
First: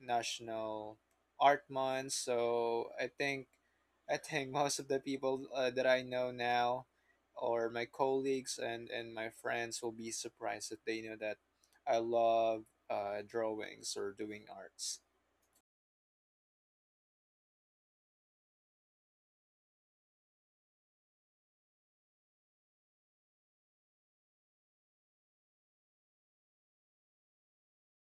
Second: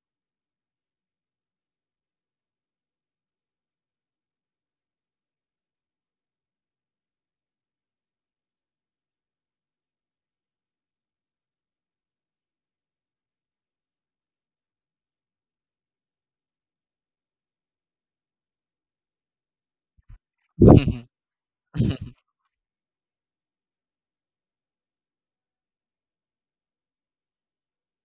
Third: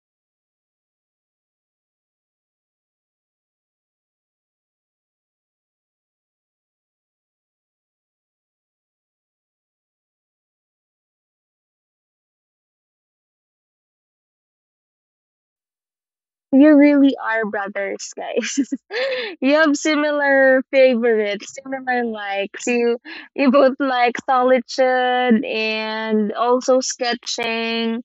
Speaker 3: National Art Month. So I think most of the people that I know now, or my colleagues and my friends, will be surprised that they know that I love drawings or doing arts.
Speaker 1: You really are brothers, guys. You have similar favorites, similar likes. You both like solitude and also sketching,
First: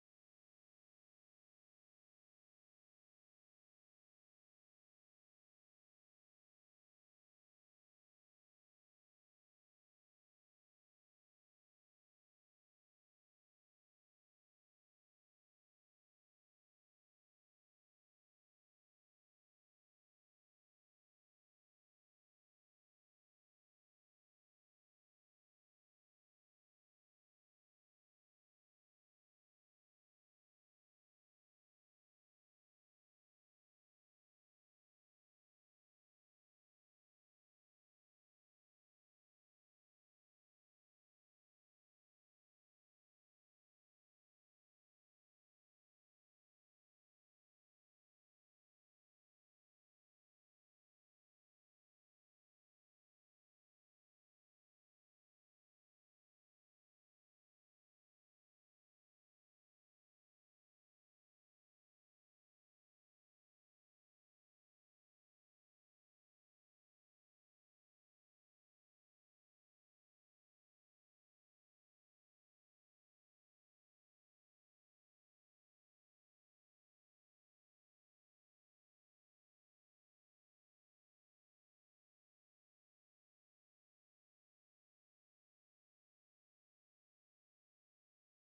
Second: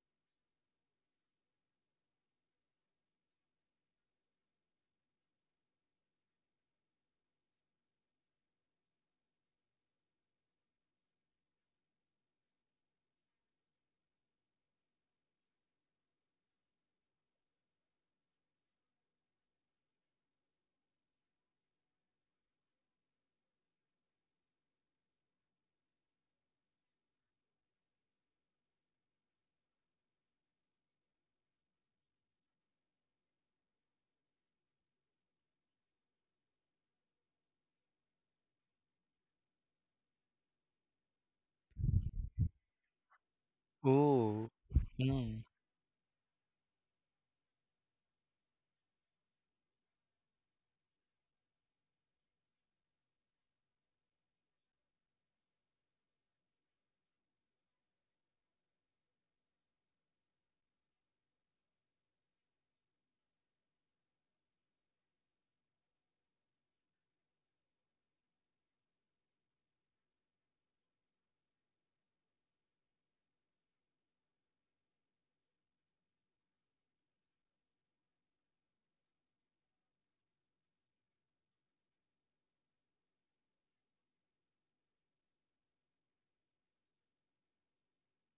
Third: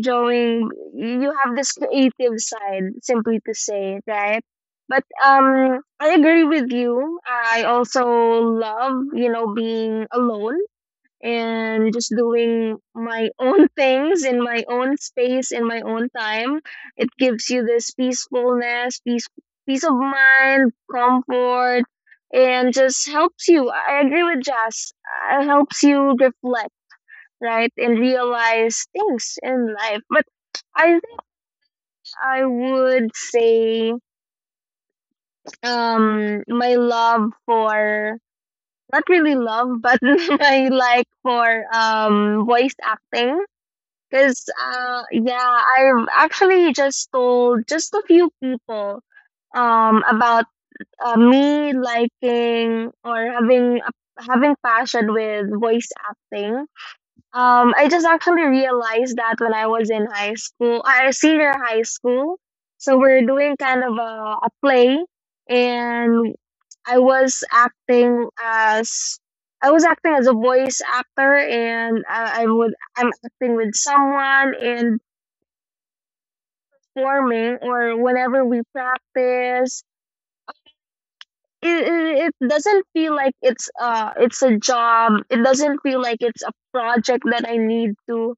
Speaker 1: drawing. You have this creative side, simply to say, right? But I agree with you. I also love, you know, being alone and just doing my own things in my own space in my own time. It gives you this peacefulness, peace, peace of mind, comfort, and just helps you. I agree with Jazz. It helps you reflect, right, and realize things in life. But I think I would say my love for, not really love, but my like for voice acting. Because,
Speaker 2: Ooh.
Speaker 1: yeah,
Speaker 2: Mm.
Speaker 1: I've actually just told just a few people about me liking or having a having passion with voice acting. Um, I just actually realized that when I was in high school, senior high school. So we're doing kind of a play, and I was acting as I was acting as a voice actor, and I would I'm acting with someone and forming or whenever we practice. It doesn't feel like it's a job. It doesn't feel like it's a project that I need to.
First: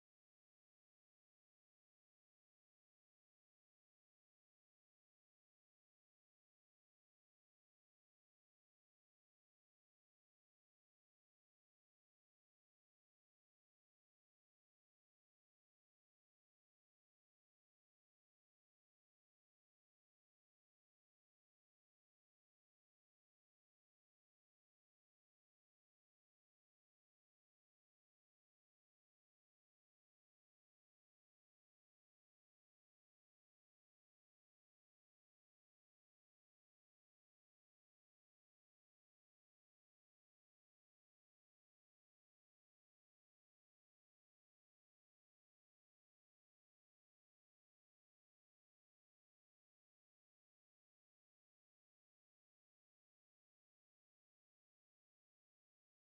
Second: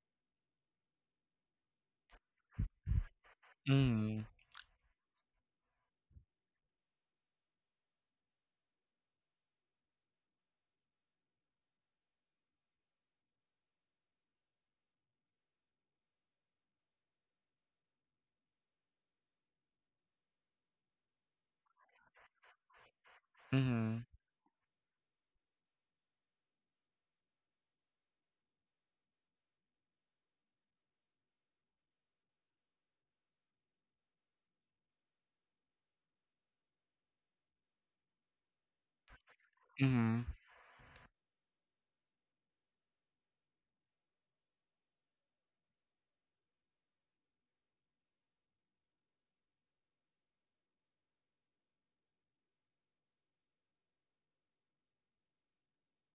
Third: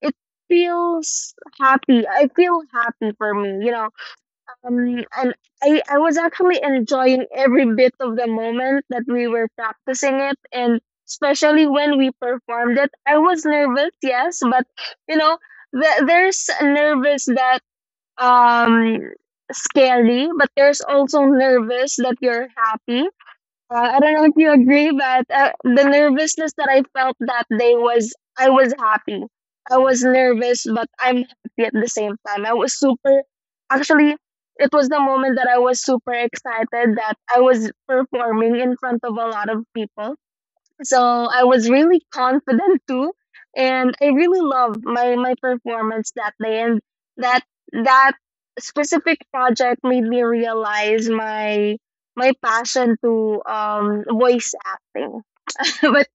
Speaker 1: It feels happy. I feel happy for me, you know.
Speaker 2: Mm-hmm.
Speaker 1: And I was actually enjoying every bit of the moment that we were practicing it, and especially when we performed it. I was nervous, yes, but you know, there's nervous that um scary, but there's also nervous that you're happy. Uh, I
Speaker 2: Mm-hmm.
Speaker 1: don't know if you agree, but the nervousness that I felt that day was, I was happy. I was nervous, but I'm happy at the same time. I was super, actually, it was the moment that I was super excited that I was performing in front of a lot of people.
Speaker 2: Mm-hmm.
Speaker 1: So I was really confident too, and I really loved my my performance that day. And that that specific project made me realize my my passion to voice acting. But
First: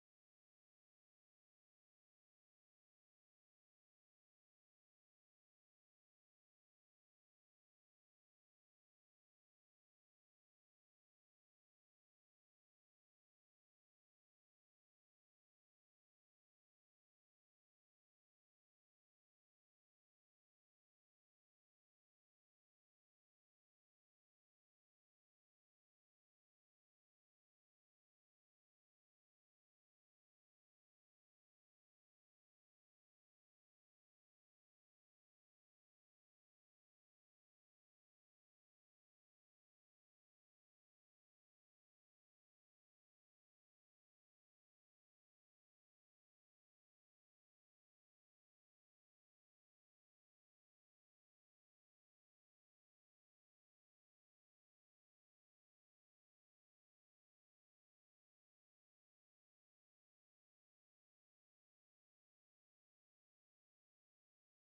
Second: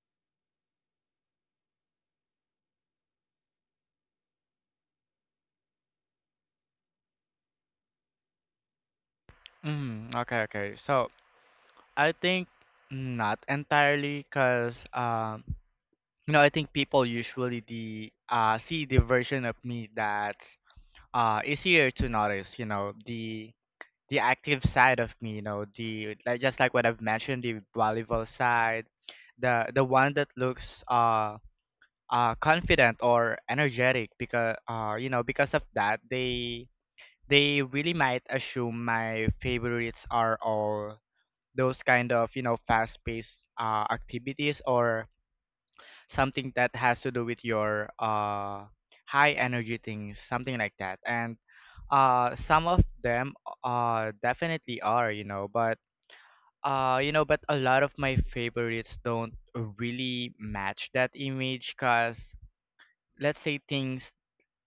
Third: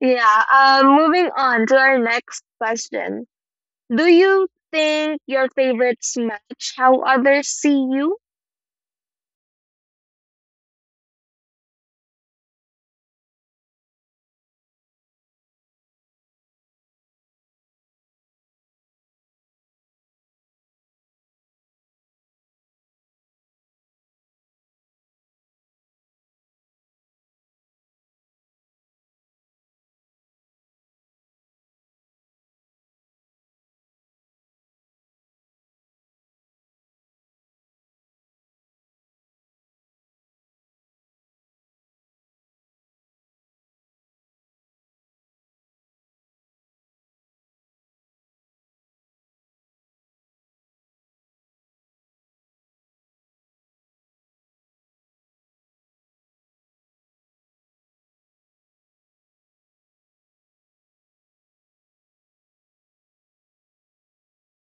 Speaker 1: yeah, moving on to our next question. Do you think your favorites match how others see you?
Speaker 2: Mm-hmm. Okay, okay. So I think not entirely, cause you know, I think people usually the see the version of me that's easier to notice. You know, the active side of me. You know, the like just like what I've mentioned, the volleyball side, the one that looks confident or energetic. Because you know because of that they really might assume my favorites are all those kind of you know fast paced activities or something that has to do with your high energy things, something like that. And some of them definitely are, you know. But you know, but a lot of my favorites don't really match that image, cuz let's say things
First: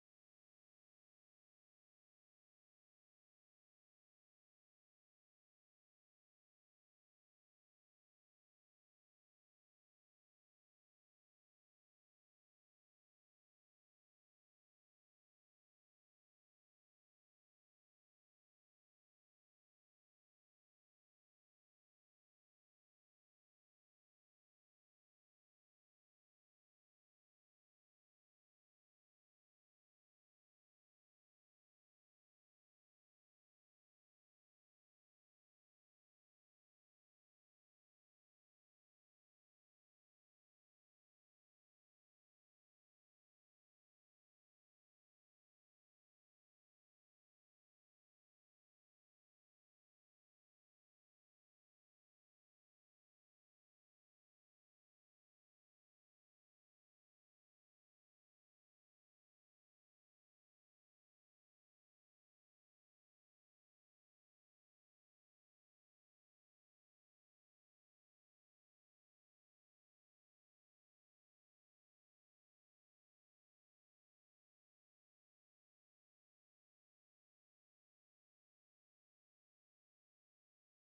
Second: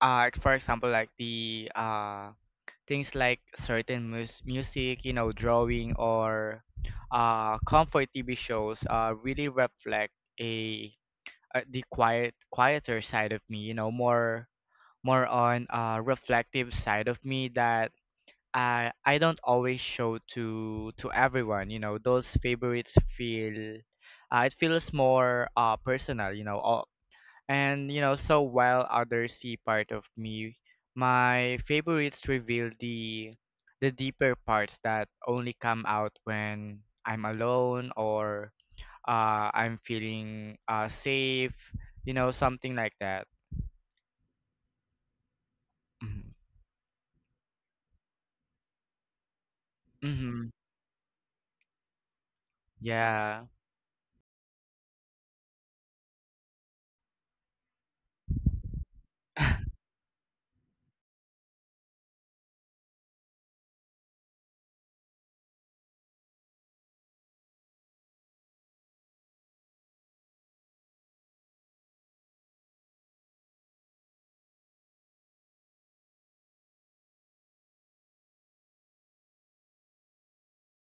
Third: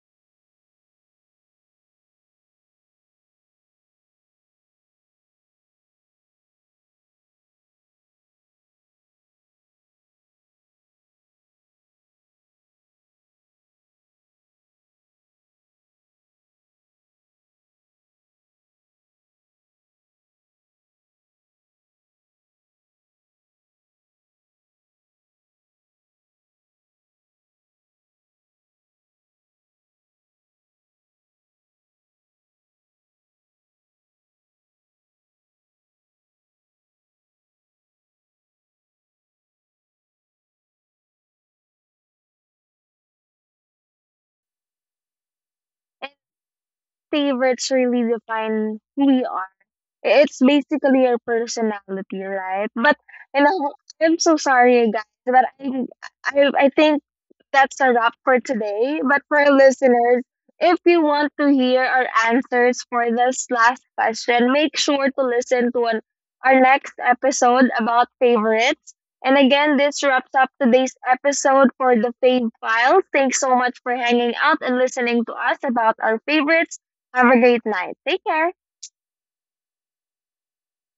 Speaker 2: art for example, like the things like certain music, you know, drawing or comfort TV shows really reflect a the quieter side of me, you know, more more on reflective side of me that I don't always show to everyone, you know. Those favorites feel it feels more personal, you know, and you know, so while others see part of me, my favorites reveal the deeper parts that only come out when I'm alone or I'm feeling safe, you know, something like that.
Speaker 1: And
Speaker 2: Mm-hmm.
Speaker 1: favorites really define who we are. It's
Speaker 2: Mm-hmm.
Speaker 1: basically your personality, right? But you
Speaker 2: Yeah.
Speaker 1: know, I'm so sorry, guys, but I I think that's a wrap for today. But for our listeners, if you want to hear our answers for this last question, make sure to listen to an, our next episode about favorites. And again, this wraps up today's episode for the Fave Files. Thanks so much for hanging out and listening to us about our favorites. Have a great night. Take care.